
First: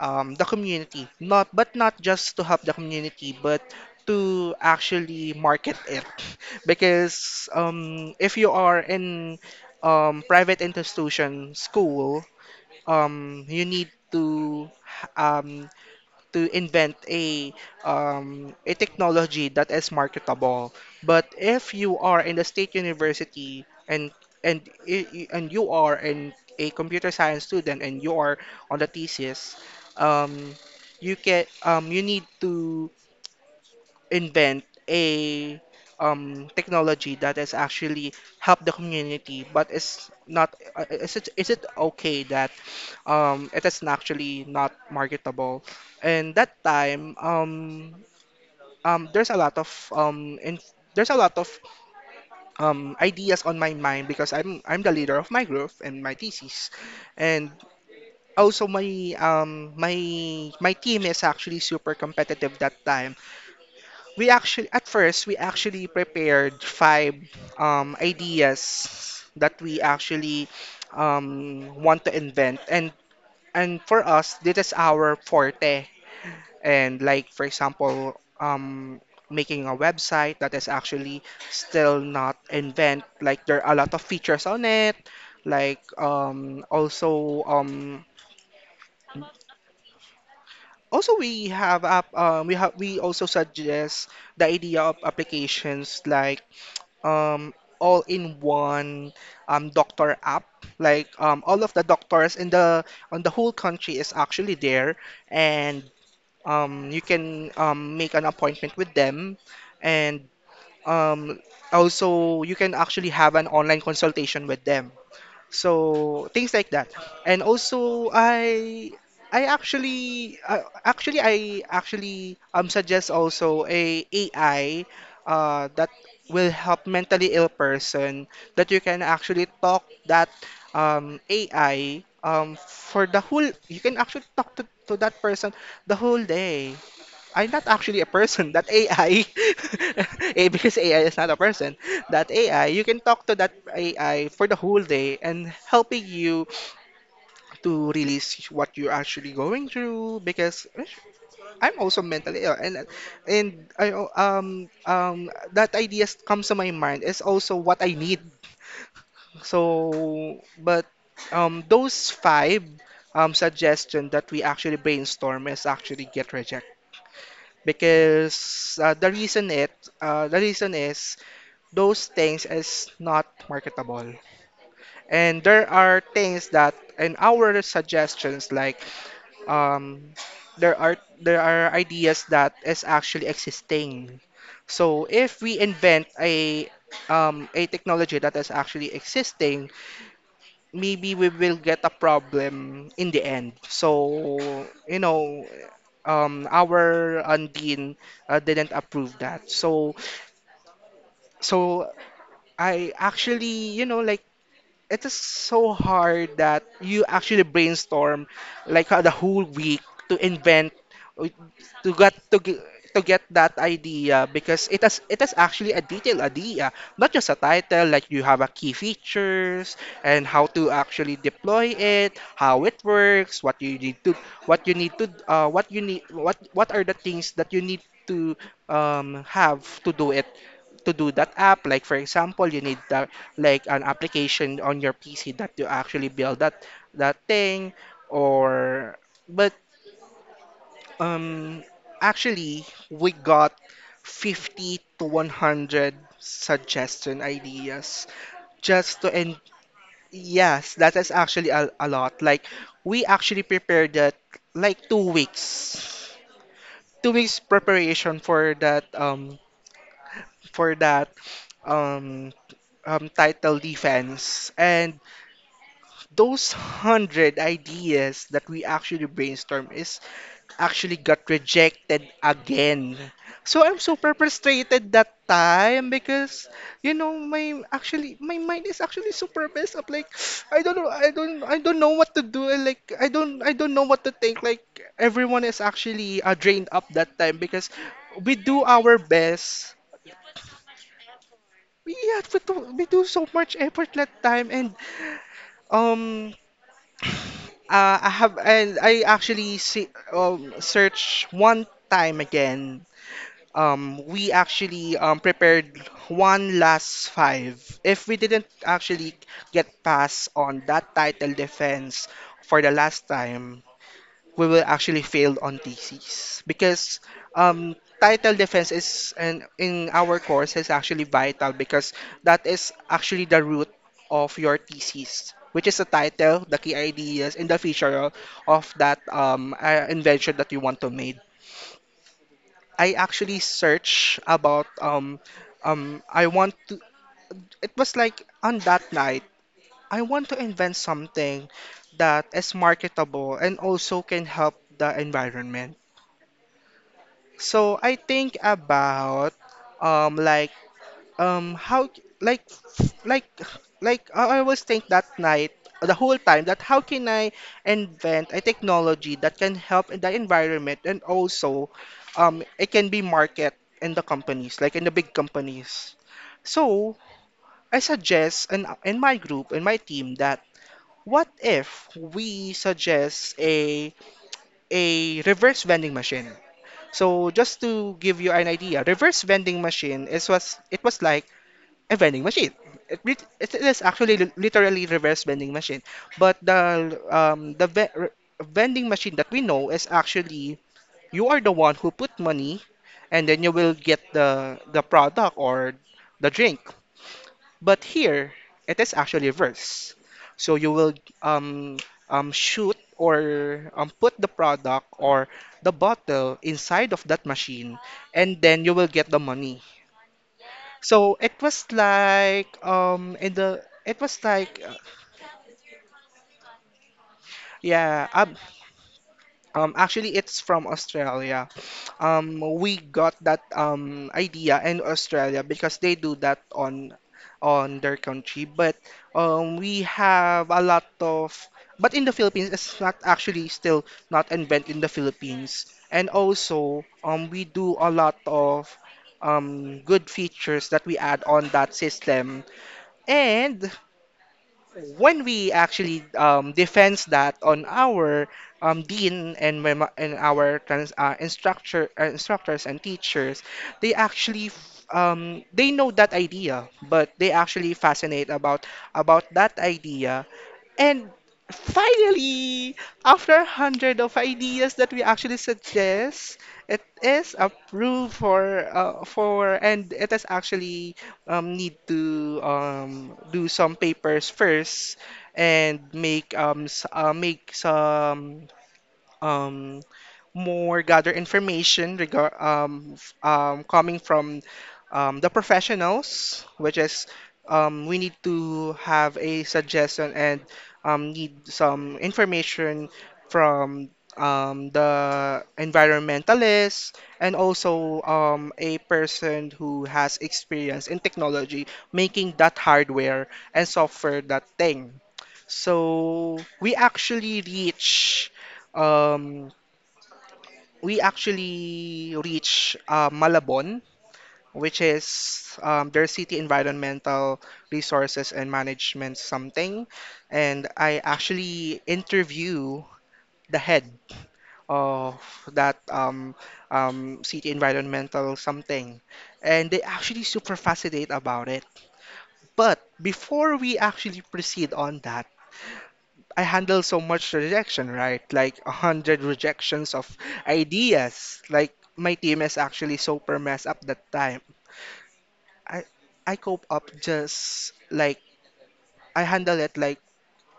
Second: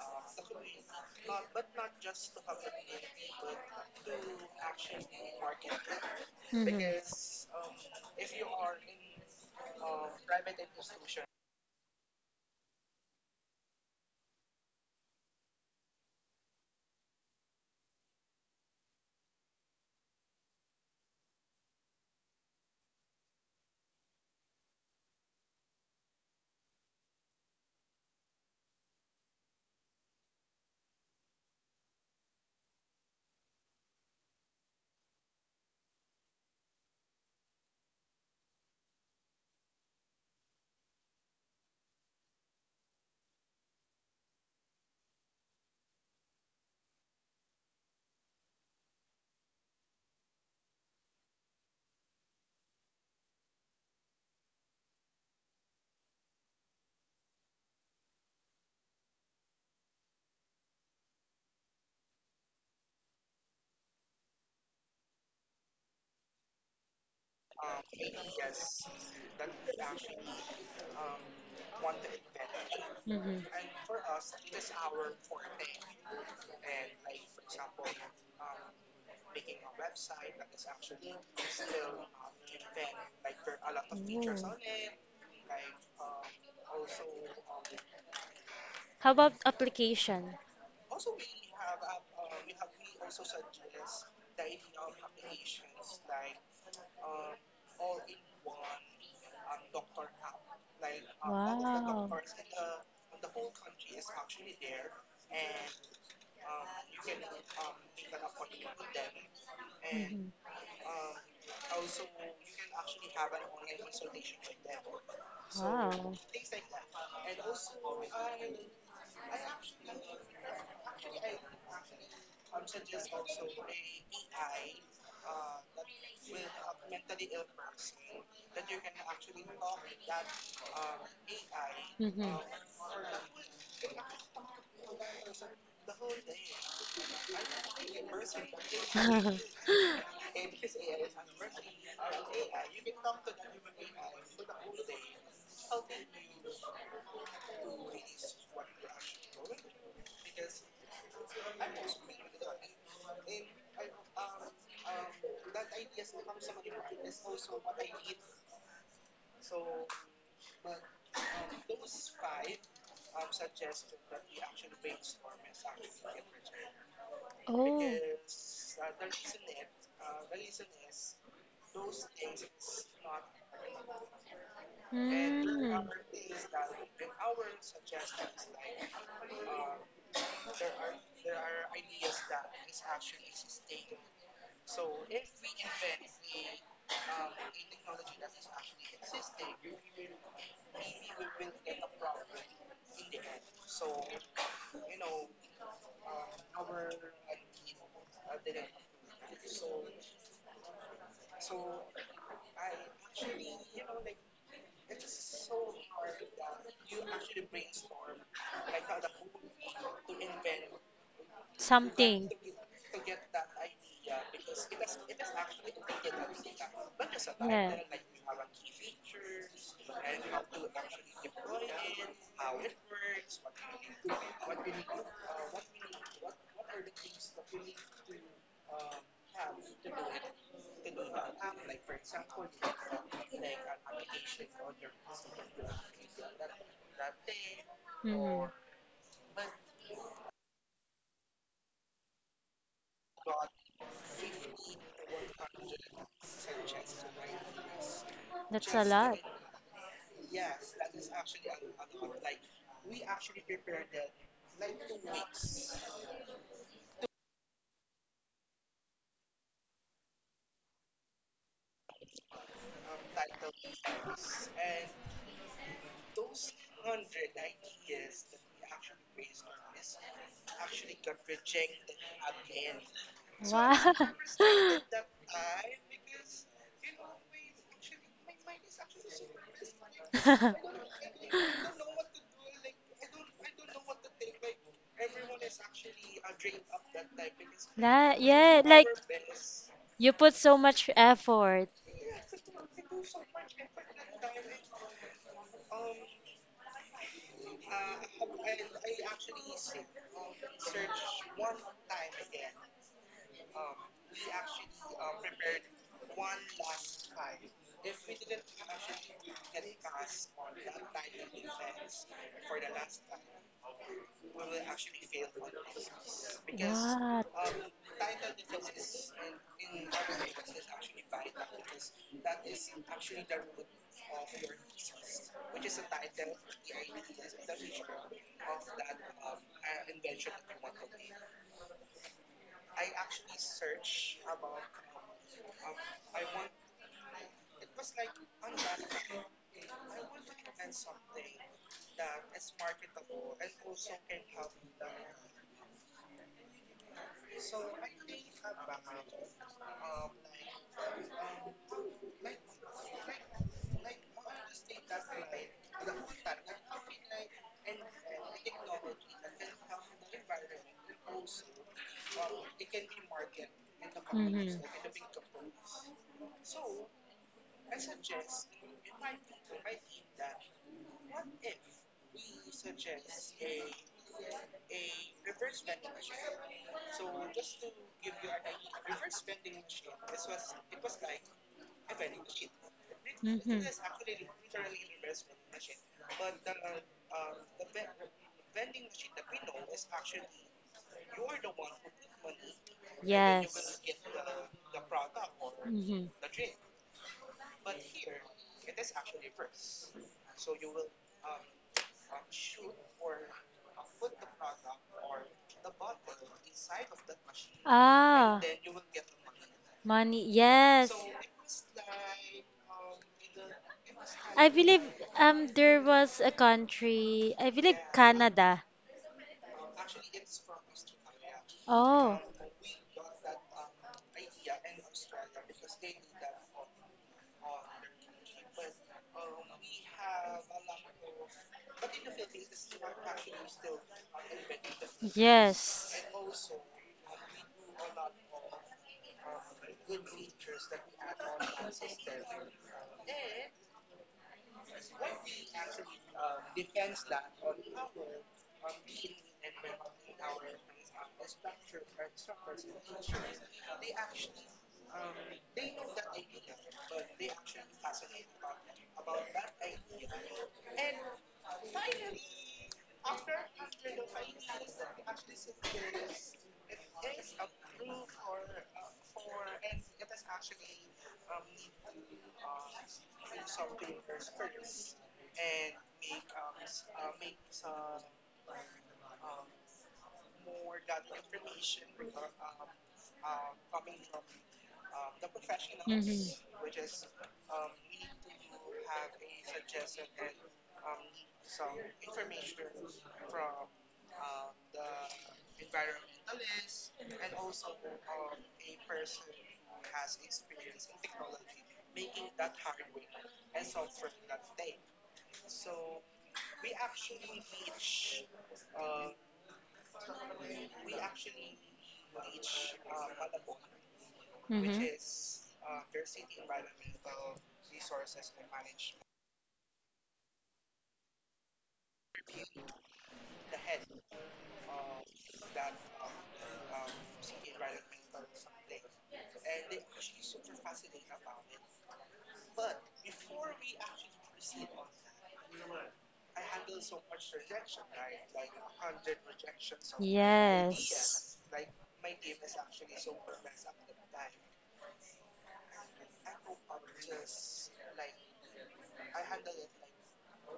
S1: the community, not but not just to help the community, but to actually market it.
S2: Mhm.
S1: Because if you are in private institution school, you need to um, invent a technology that is marketable. But if you are in the state university, and and and you are in a computer science student, and you are on the thesis, um, you can you need to invent a technology that is actually help the community, but it's not. Is it, okay that it is actually not marketable? And that time, there's a lot of um, in, there's a lot of ideas on my mind, because I'm the leader of my group and my thesis, and also my my team is actually super competitive. That time we actually, at first we actually prepared five ideas that we actually want to invent. and
S2: Mhm.
S1: and for us, this is our forte. And like for example, making a website that is actually still not invent, like there are a lot of features on
S2: Ooh.
S1: it. Like
S2: How about application?
S1: also we have we also suggest the idea of applications, like um all in one doctor app. Like all of the
S2: Wow.
S1: doctors in the on the whole country is actually there, and you can make an appointment with them, and
S2: Mhm.
S1: um also you can actually have an online consultation with them,
S2: Wow.
S1: so things like that. And also I actually, I actually suggest also a AI that will help mentally ill person, that you can actually talk that AI,
S2: Mhm.
S1: for the whole, you can actually talk to that person the whole day. I'm not actually a person. That AI, eh, because AI is not a person. That AI, you can talk to that AI for the whole day, and helping you to release what you're actually going through. Because eh, I'm also mentally ill, and that idea comes to my mind is also what I need. So, but those five suggestion that we actually brainstorm is actually get rejected,
S2: Oh.
S1: because the reason is those things is not marketable. And there
S2: Mm.
S1: are things that in our suggestions, like um, there are there are ideas that is actually existing. So if we invent a technology that is actually existing, maybe we will get a problem in the end. So, you know, our Undine didn't approve that. So, so I actually, you know, like, it is so hard that you actually brainstorm like the whole week to invent uh, to get
S2: Something.
S1: to get to get that idea, because it is, it is actually a detailed idea, not just a
S2: Yeah.
S1: title. Like you have a key features, and how to actually deploy it, how it works, what you need to, what you need to what you need what are the things that you need to have to do it, to do that app. Like for example, you need the, like an application on your PC that you actually build that that thing
S2: Mhm.
S1: or, but um actually we got 50 to 100 suggestion ideas.
S2: That's a
S1: Just to,
S2: lot.
S1: and yes, that is actually a lot. Like we actually prepared that like 2 weeks preparation for that for that um title defense. And those hundred ideas that we actually brainstorm is actually got rejected again. So
S2: Wow.
S1: I'm super frustrated that time, because you know, my actually my mind is actually super messed up. Like, I don't know, I don't know what to do. Like I don't know what to think. Like, everyone is actually drained up that time, because
S2: That,
S1: we do
S2: yeah, like
S1: our best.
S2: you put so much effort.
S1: We had to, we do so much effort that time. And Um, I have, and I actually see search one time again. We actually prepared one last five. If we didn't actually get past on that title defense for the last time, we will
S2: What?
S1: actually fail on thesis, because um, title defense is, and in our course is actually vital, because that is actually the root of your thesis, which is the title, the key ideas and the feature of that invention that you want to make. I actually search about I want to, it was like on that night, I want to invent something that is marketable and also can help the environment. So I think about um like how, like like I always think that night the whole time, that how can I invent a technology that can help in the environment, and also it can be market in the companies, like in
S2: Mm-hmm.
S1: the big companies. So I suggest in my group, in my team, that what if we suggest a reverse vending machine. So just to give you an idea, reverse vending machine is, was, it was like a vending machine. It, it
S2: Mm-hmm.
S1: is actually literally reverse vending machine, but the vending machine that we know is actually you are the one who put money, and then you will
S2: Yes.
S1: get the product or
S2: Mm-hmm.
S1: the drink. But here, it is actually reverse. So you will um, shoot or put the product or the bottle inside of that machine, and
S2: Ah,
S1: then you will get the money.
S2: money. Yes.
S1: So it was like
S2: I believe there was a country, I believe
S1: yeah,
S2: Canada.
S1: Actually, it's from Australia.
S2: Oh,
S1: We got that idea in Australia, because they do that on their country. But we have a lot of, but in the Philippines, it's not actually still not invented in the Philippines.
S2: yes.
S1: And also, we do a lot of good features that we add on that system. And when we actually defends that on our dean and our instructor instructors and teachers, they actually they know that idea, but they actually fascinate about that idea and finally, after hundred of ideas that we actually suggest, it is approved for and it is actually need to do some papers first and make make some um more gather information coming from the professionals,
S2: Mm-hmm.
S1: which is we need to have a suggestion and need some information from the environmentalist and also a person who has experience in technology making that hardware and software that thing. So we actually reach. Um, we actually reach Malabon,
S2: Mm-hmm.
S1: which is their city environmental resources and management something. And I actually interview the head of that city environmental something. And they actually super fascinate about it. But before we actually proceed on that, I handle so much rejection, right? Like a hundred rejections of
S2: Yes.
S1: ideas. Like my team is actually super messed up that time. I I cope up just like I handle it like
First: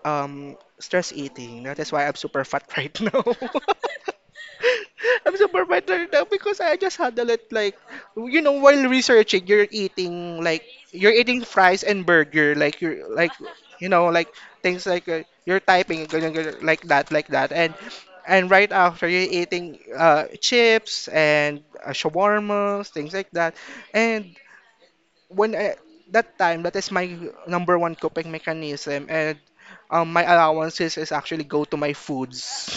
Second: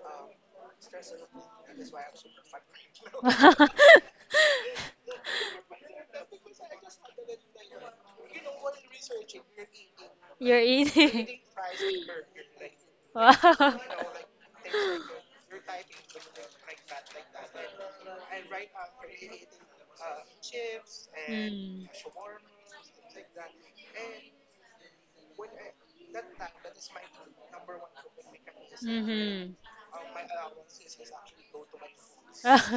S1: um stress eating. That is why I'm super fat right now. I'm super fat right now because I just handle it like while researching you're eating
S2: You're
S1: like you're
S2: eating.
S1: eating fries and burger like you're like
S2: Wow.
S1: you know like things like you're typing ganyan, ganyan, like that and right after you're eating chips and
S2: Mm.
S1: shawarmas things like that and when I, that time that is my number one coping mechanism and
S2: Mm-hmm.
S1: my allowances is actually go to my foods,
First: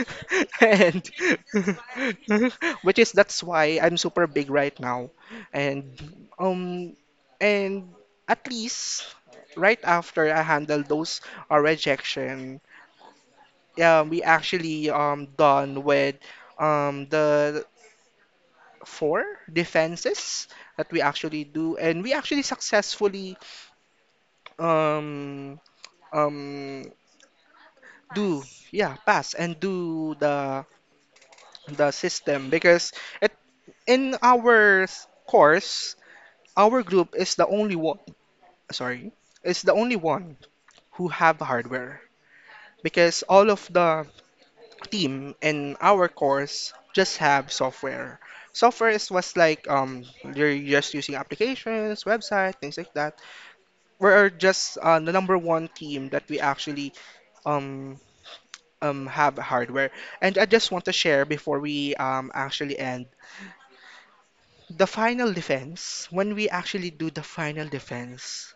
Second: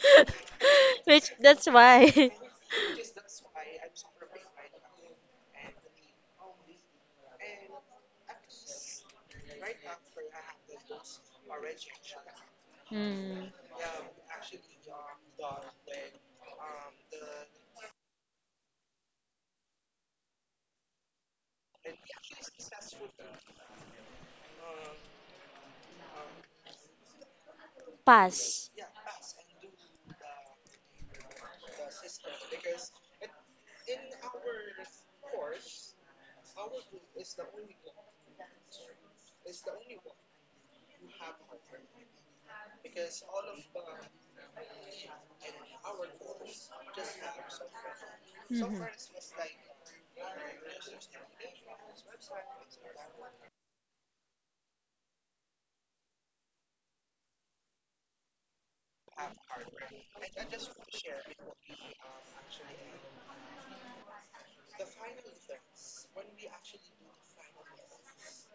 S1: and
S2: Which that's why.
S1: which is that's why I'm super big right now, and um, and at least right after I handle those rejection,
S2: Mm.
S1: yeah, we actually done with the four defenses that we actually do, and we actually successfully um um do
S2: Pass.
S1: yeah pass and do the system because it in our course our group is the only one sorry is the only one who have hardware because all of the team in our course just have software
S2: Mm-hmm.
S1: is was like you're just using applications website things like that we're just the number one team that we actually um have hardware. And I just want to share before we actually end the final defense. When we actually do the final defense,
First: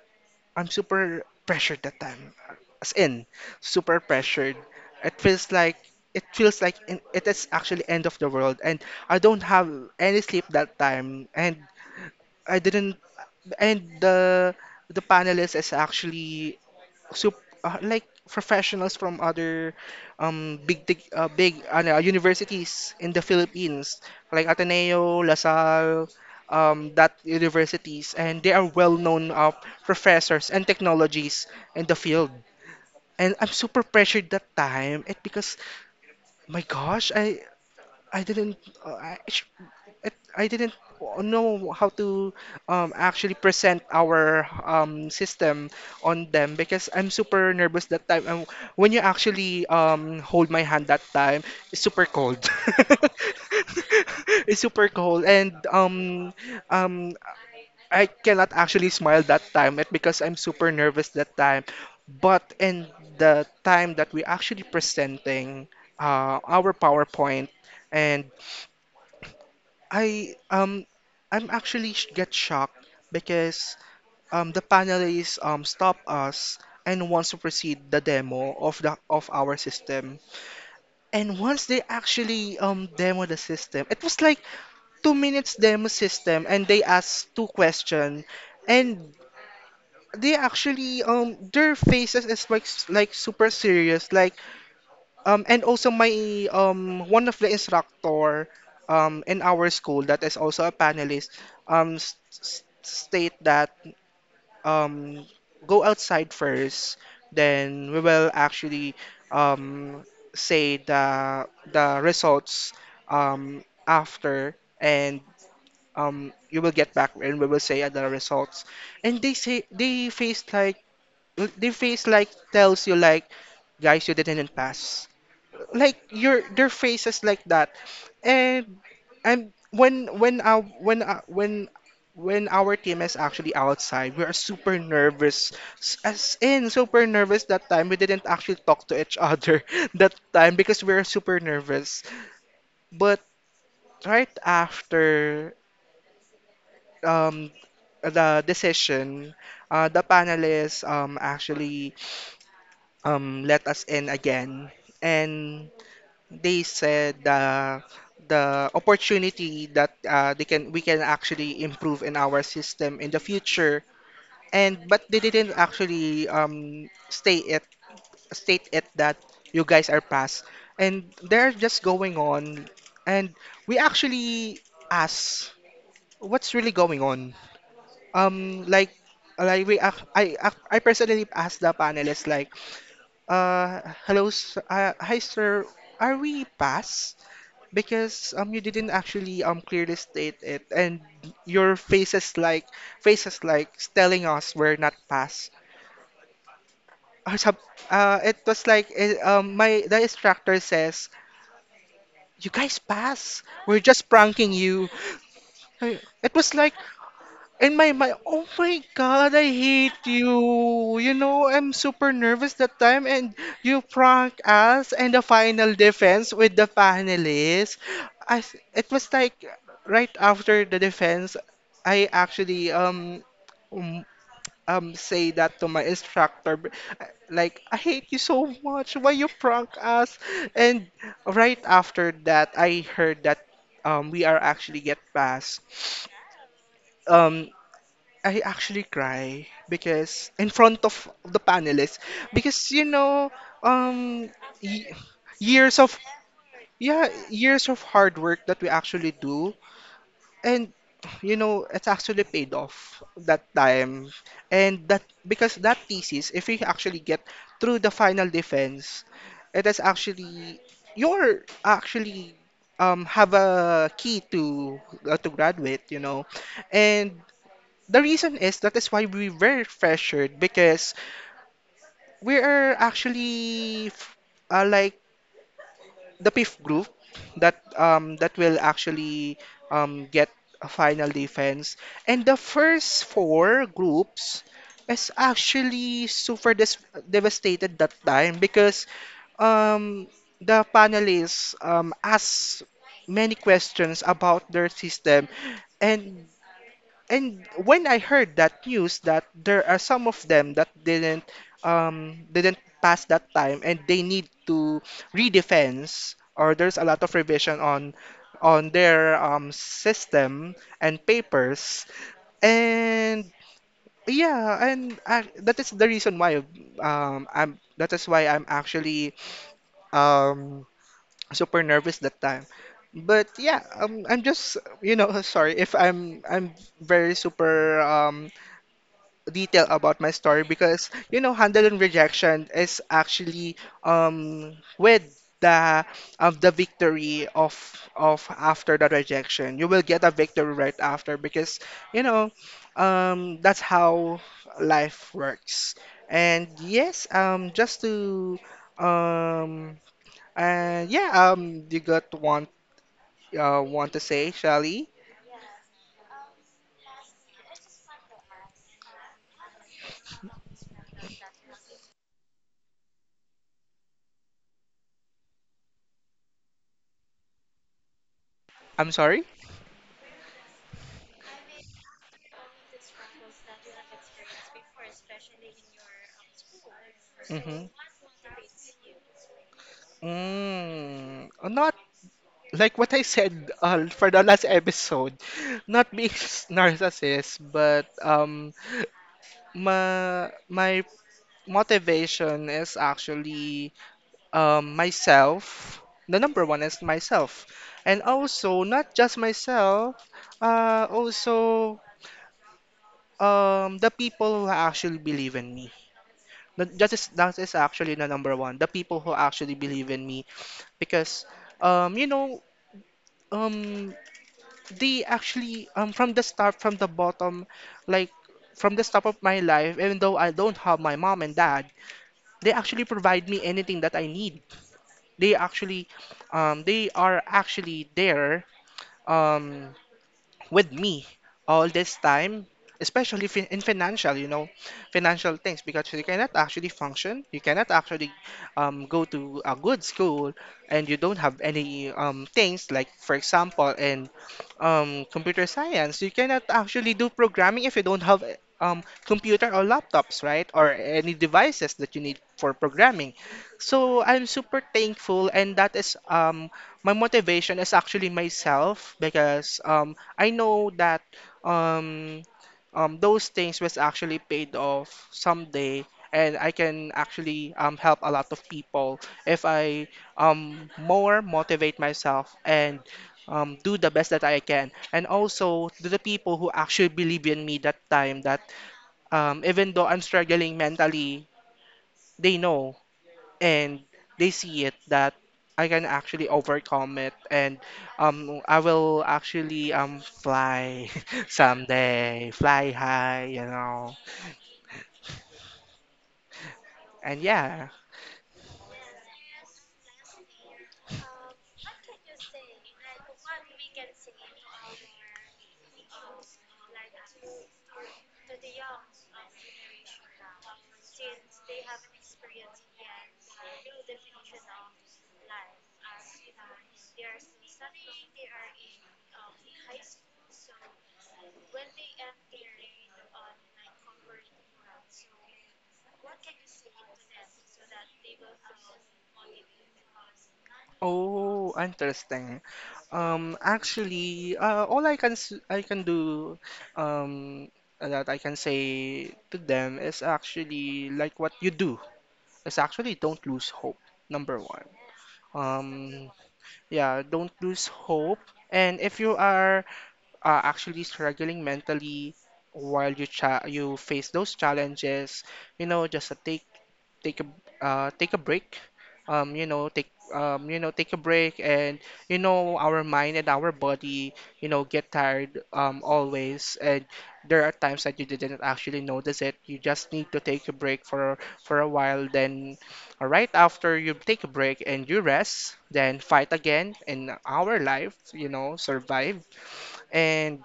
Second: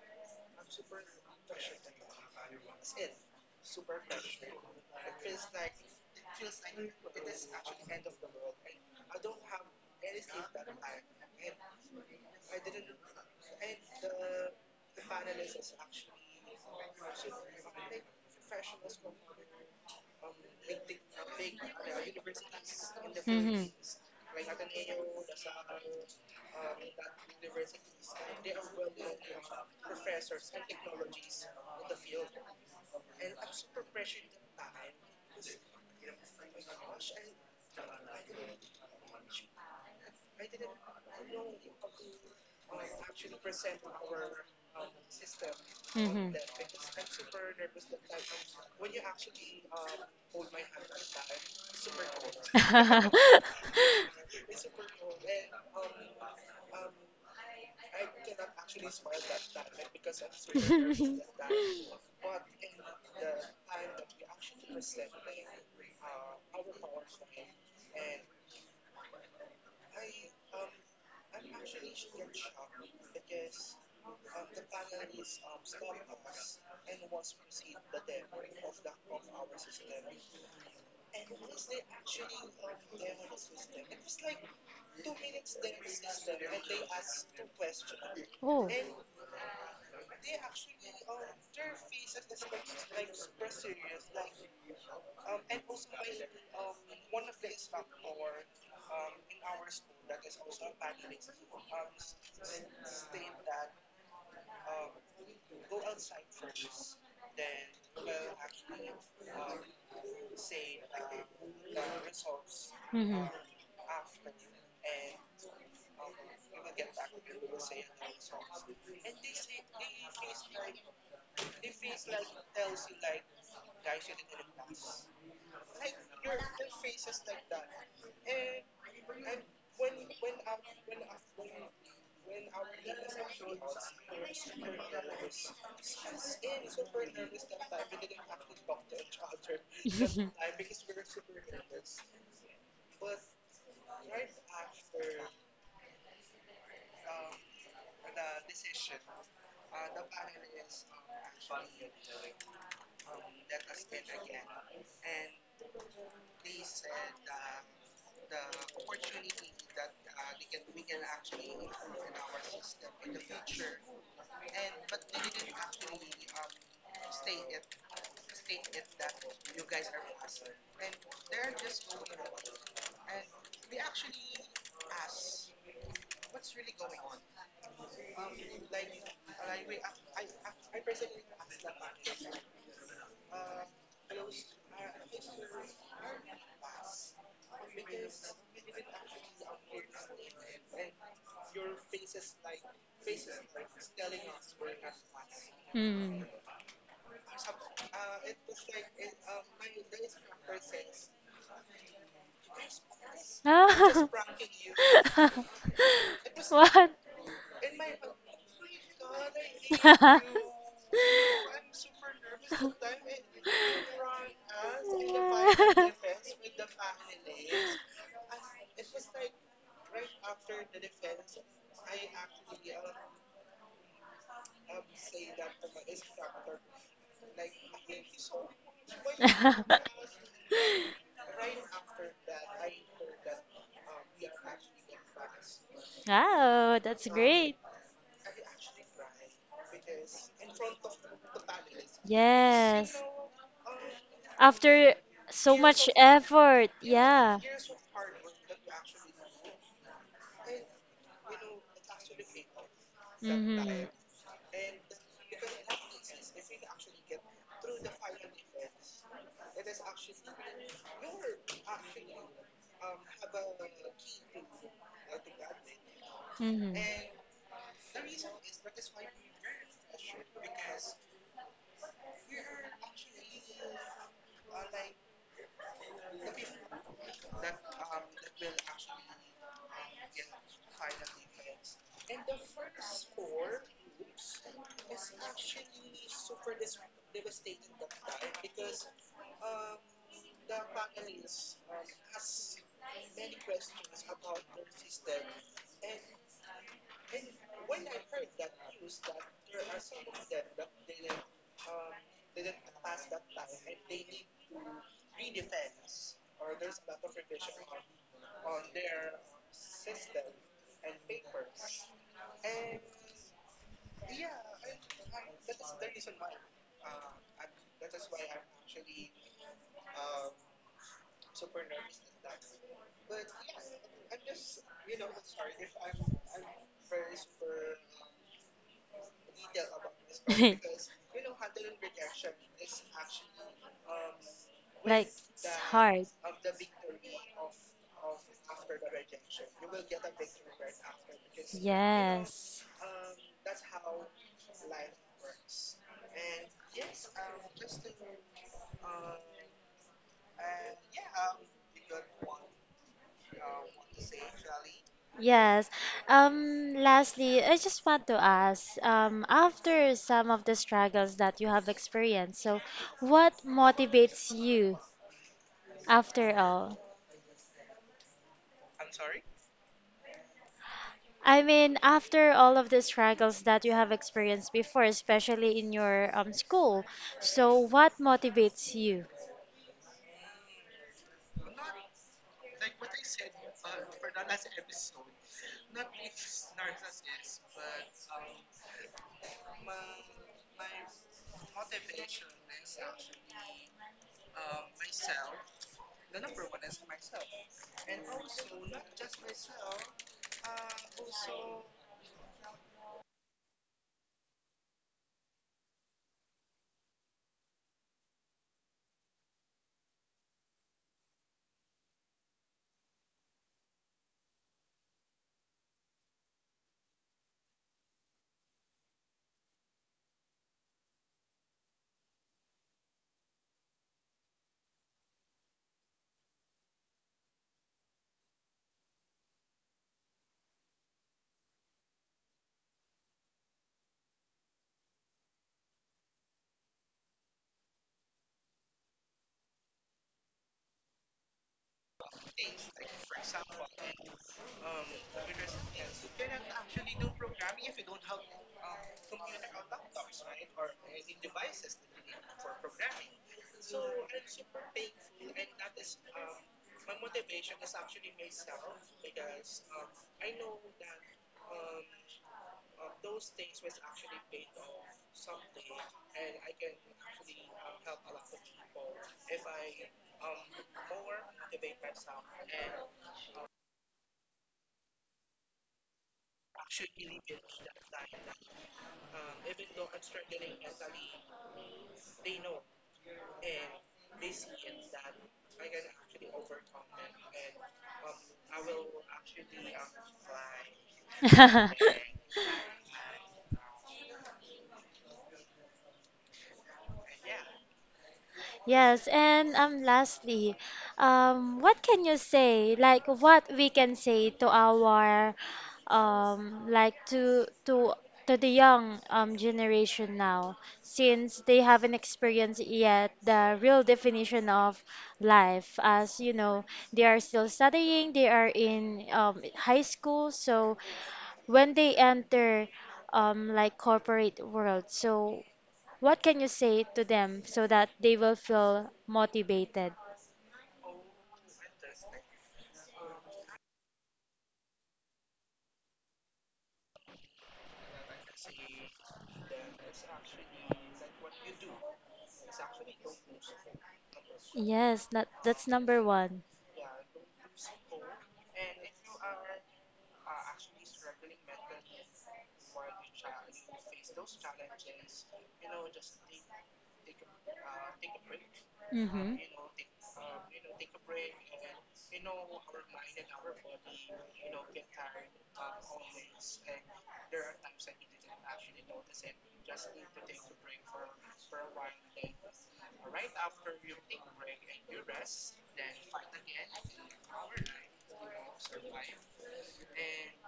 S1: I'm super pressured that time. As in, super pressured. It feels like it feels like it is actually end of the world, and I don't have any sleep that time, and I didn't. And the panelist is actually so like professionals from other big big ano, ah, universities in the
S2: Mm-hmm.
S1: Philippines like Ateneo, La Salle, that universities and they are well known professors and technologies in the field. And I'm super pressured that time it because my gosh I didn't uh, I, I didn't know how to actually present our system on
S2: Mhm.
S1: them because I'm super nervous that time. And when you actually hold my hand that time, it's super cold. It's super cold, and um, I cannot actually smile that time it because I'm super nervous that time. But in the time that we actually presenting our PowerPoint and I um I'm actually sh get shocked because the panelists stop us and wants to proceed the demo of the of our system. And once they actually demo the system, it was like 2 minutes demo system and they asked two question
S2: Oh.
S1: and they actually their faces is like like super serious like and also my one of the instructor in our school that is also a panelist state that um go outside first, then we will actually um say the results
S2: Mhm.
S1: after and you will get back and we will say the results. And they say they face like tells you like guys you didn't pass like your their faces like that and and when our team is actually outside we are super nervous. S- as in super nervous that time we didn't actually talk to each other that
S2: Mhm.
S1: time because we were super nervous but right after um the decision the panelists actually let us in again and they said the opportunity that they can we can actually improve in our system in the future and but they didn't actually stay it state it that you guys are past and they're just going on and we actually ask what's really going on um like like we ac- I personally asked the panelists like hi sir are we past because you didn't actually clearly state it and your faces like telling us we're not pass
S2: Mm.
S1: or some it was like my the instructor says you guys pass, we're
S2: Ah.
S1: just pranking you. It was like
S2: What?
S1: In my mind, oh my god, I hate you. You know, I'm super nervous that time, and you prank us and the final defense with the panelists. It was like right after the defense, I actually um, say that to my instructor, like I hate you so much. Why you prank us? And right after that, I heard that we are actually get passed.
S2: Wow, that's
S1: Um,
S2: great.
S1: I actually cry because in front of the panelists because you
S2: Yes.
S1: know um y-
S2: After so
S1: years
S2: much
S1: of
S2: effort,
S1: yeah
S2: yeah.
S1: years of hard work that we actually do and you know it's actually paid off that
S2: Mm-hmm.
S1: time and that because that thesis if we actually get through the final defense it is actually you're actually have a key to graduate you know and the reason is that is why we were pressured because we are actually like the fifth group that that will actually get a final defense and the first four groups is actually devastated that time because um the panelists asked many questions about their system and and when I heard that news that there are some of them that didn't pass that time and they need to redefense or there's a lot of revision on their system and papers and yeah and that is the reason why I'm that is why I'm actually um super nervous that time. But yeah, I'm just you know sorry if I'm very super
S2: Mm-hmm.
S1: detail about my story because you know handling rejection is actually with
S2: Like it's
S1: the
S2: hard.
S1: of the victory of after the rejection you will get a victory right after because you know
S2: Yes.
S1: that's how life works and yes just to um and yeah you got one want to say Shelly
S2: Yes. Lastly, I just want to ask, after some of the struggles that you have experienced, so what motivates you after all?
S1: I'm sorry.
S2: I mean, after all of the struggles that you have experienced before, especially in your school, so
S1: Mm-hmm.
S2: what motivates you?
S1: Mm, not like what I said for the last episode, not being narcissist, but my motivation is actually myself. The number one is myself, and also not just myself, also the people who actually believe in me. That is actually the number one. The people who actually believe in me because um you know um they actually from the start from the bottom like from the start of my life even though I don't have my mom and dad they actually provide me anything that I need. They actually they are actually there um with me all this time, especially in financial, you know, financial things, because you cannot actually function, you cannot actually go to a good school, and you don't have any things like, for example, in computer science, you cannot actually do programming if you don't have computer or laptops, right? Or any devices that you need for programming. So I'm super thankful, and that is my motivation is actually myself because I know that um, those things was actually paid off someday, and I can actually help a lot of people if I more motivate myself and do the best that I can. And also to the people who actually believe in me that time, that even though I'm struggling mentally, they know and they see it that I can actually overcome it and I will actually fly someday, fly high, you know. And yeah.
S2: Yes, and lastly, what can you say? Like what we can say to our like to to the young generation now, since they haven't experienced yet the real definition of life. As you know, they are still studying. They are in high school, so when they enter like corporate world, so what can you say to them so that they will feel motivated?
S1: Oh, interesting. Actually all I can s- I can do um that I can say to them is actually like what you do is actually don't lose hope, number one.
S2: Yes, that, that's
S1: Um
S2: number one.
S1: yeah, don't lose hope. And if you are actually struggling mentally while you face those challenges, you know, just a take take a take a break.
S2: Mm-hmm.
S1: You know, take a break, and you know, our mind and our body, you know, get tired always, and there are times that you didn't actually notice it. You just need to take a break for a while, then right after you take a break and you rest, then fight again in our life, you know, survive. And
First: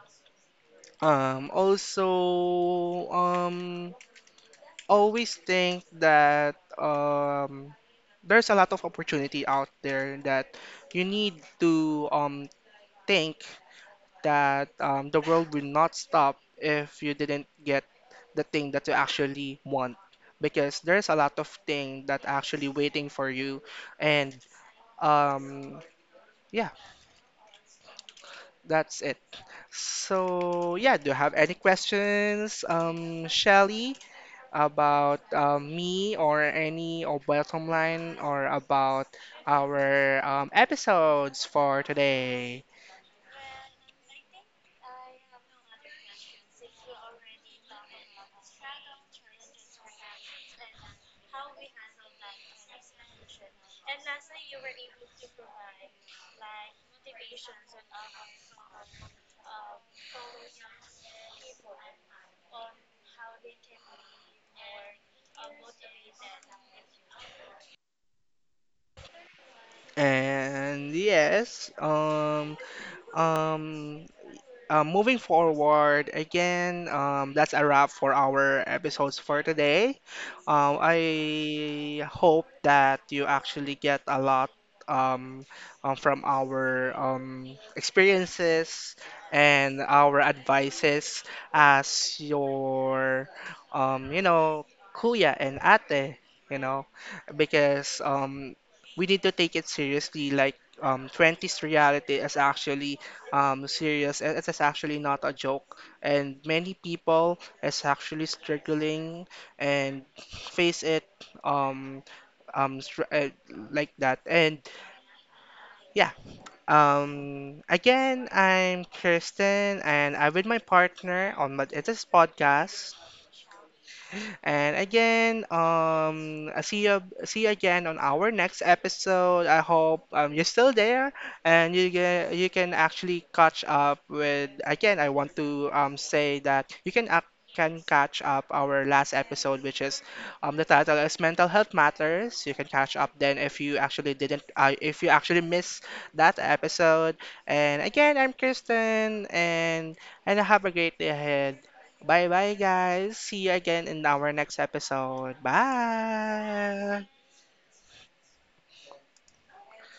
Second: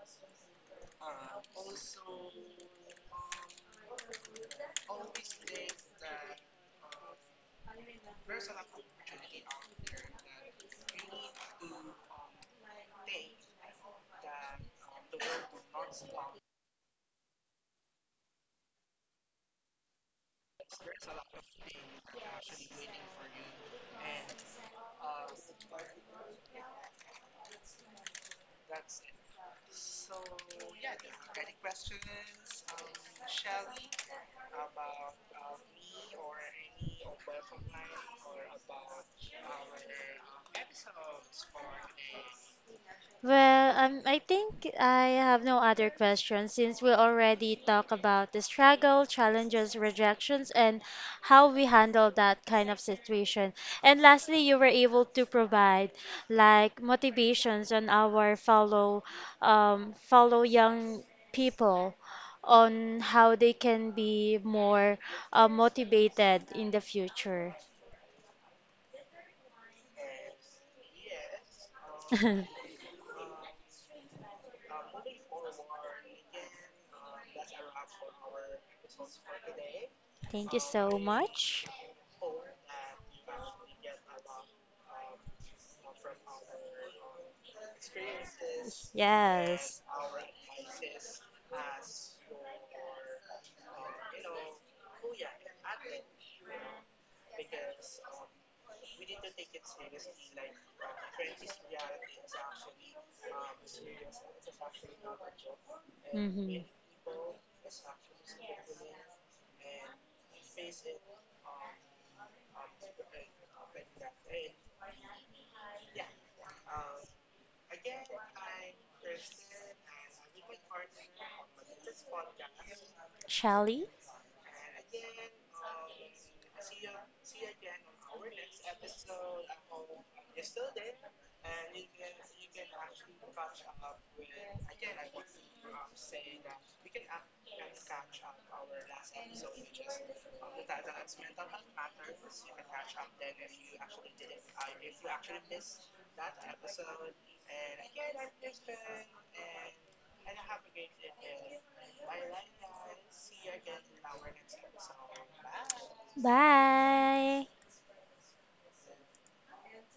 S1: um, also, um, always think that there's a lot of opportunity out there that you need to think that the world will not stop if you didn't get the thing that you actually want. Because there's a lot of thing that actually waiting for you. And um, yeah, that's it. So yeah, do you have any questions, Shelly? About me or any of Welcome Line or about our episodes for today.
S2: Well, I think I have no other questions since we already talked about the struggle, challenges, rejections, and how we handle that kind of situation. And lastly, you were able to provide like motivations on our fellow, fellow young people on how they can be more motivated in the future.
S1: And yes,
S2: Thank
S1: um, moving forward, again, that's a wrap for our episodes for today.
S2: you so much.
S1: I hope that you actually get a lot um, from our experiences
S2: Yes.
S1: and our advices as your, you know, kuya and ate, you know, because we need to take it seriously. Like, 20s reality is actually serious and it is actually not a joke and
S2: Hmm.
S1: many people is actually struggling and face it um um str- uh, like that and yeah again I'm Kirsten and I'm with my partner on my it is podcast
S2: Shelly,
S1: and again, I see you again on our next episode. I hope you're still there and you can actually catch up with. Again, I want to say that can catch up our last episode, which is the title is Mental Health Matters. You can catch up then if you actually didn't, if you actually missed that episode. And again, I'm Kristen, and have a great day ahead. Bye bye, guys. See you again in our next episode. Bye.
S2: bye.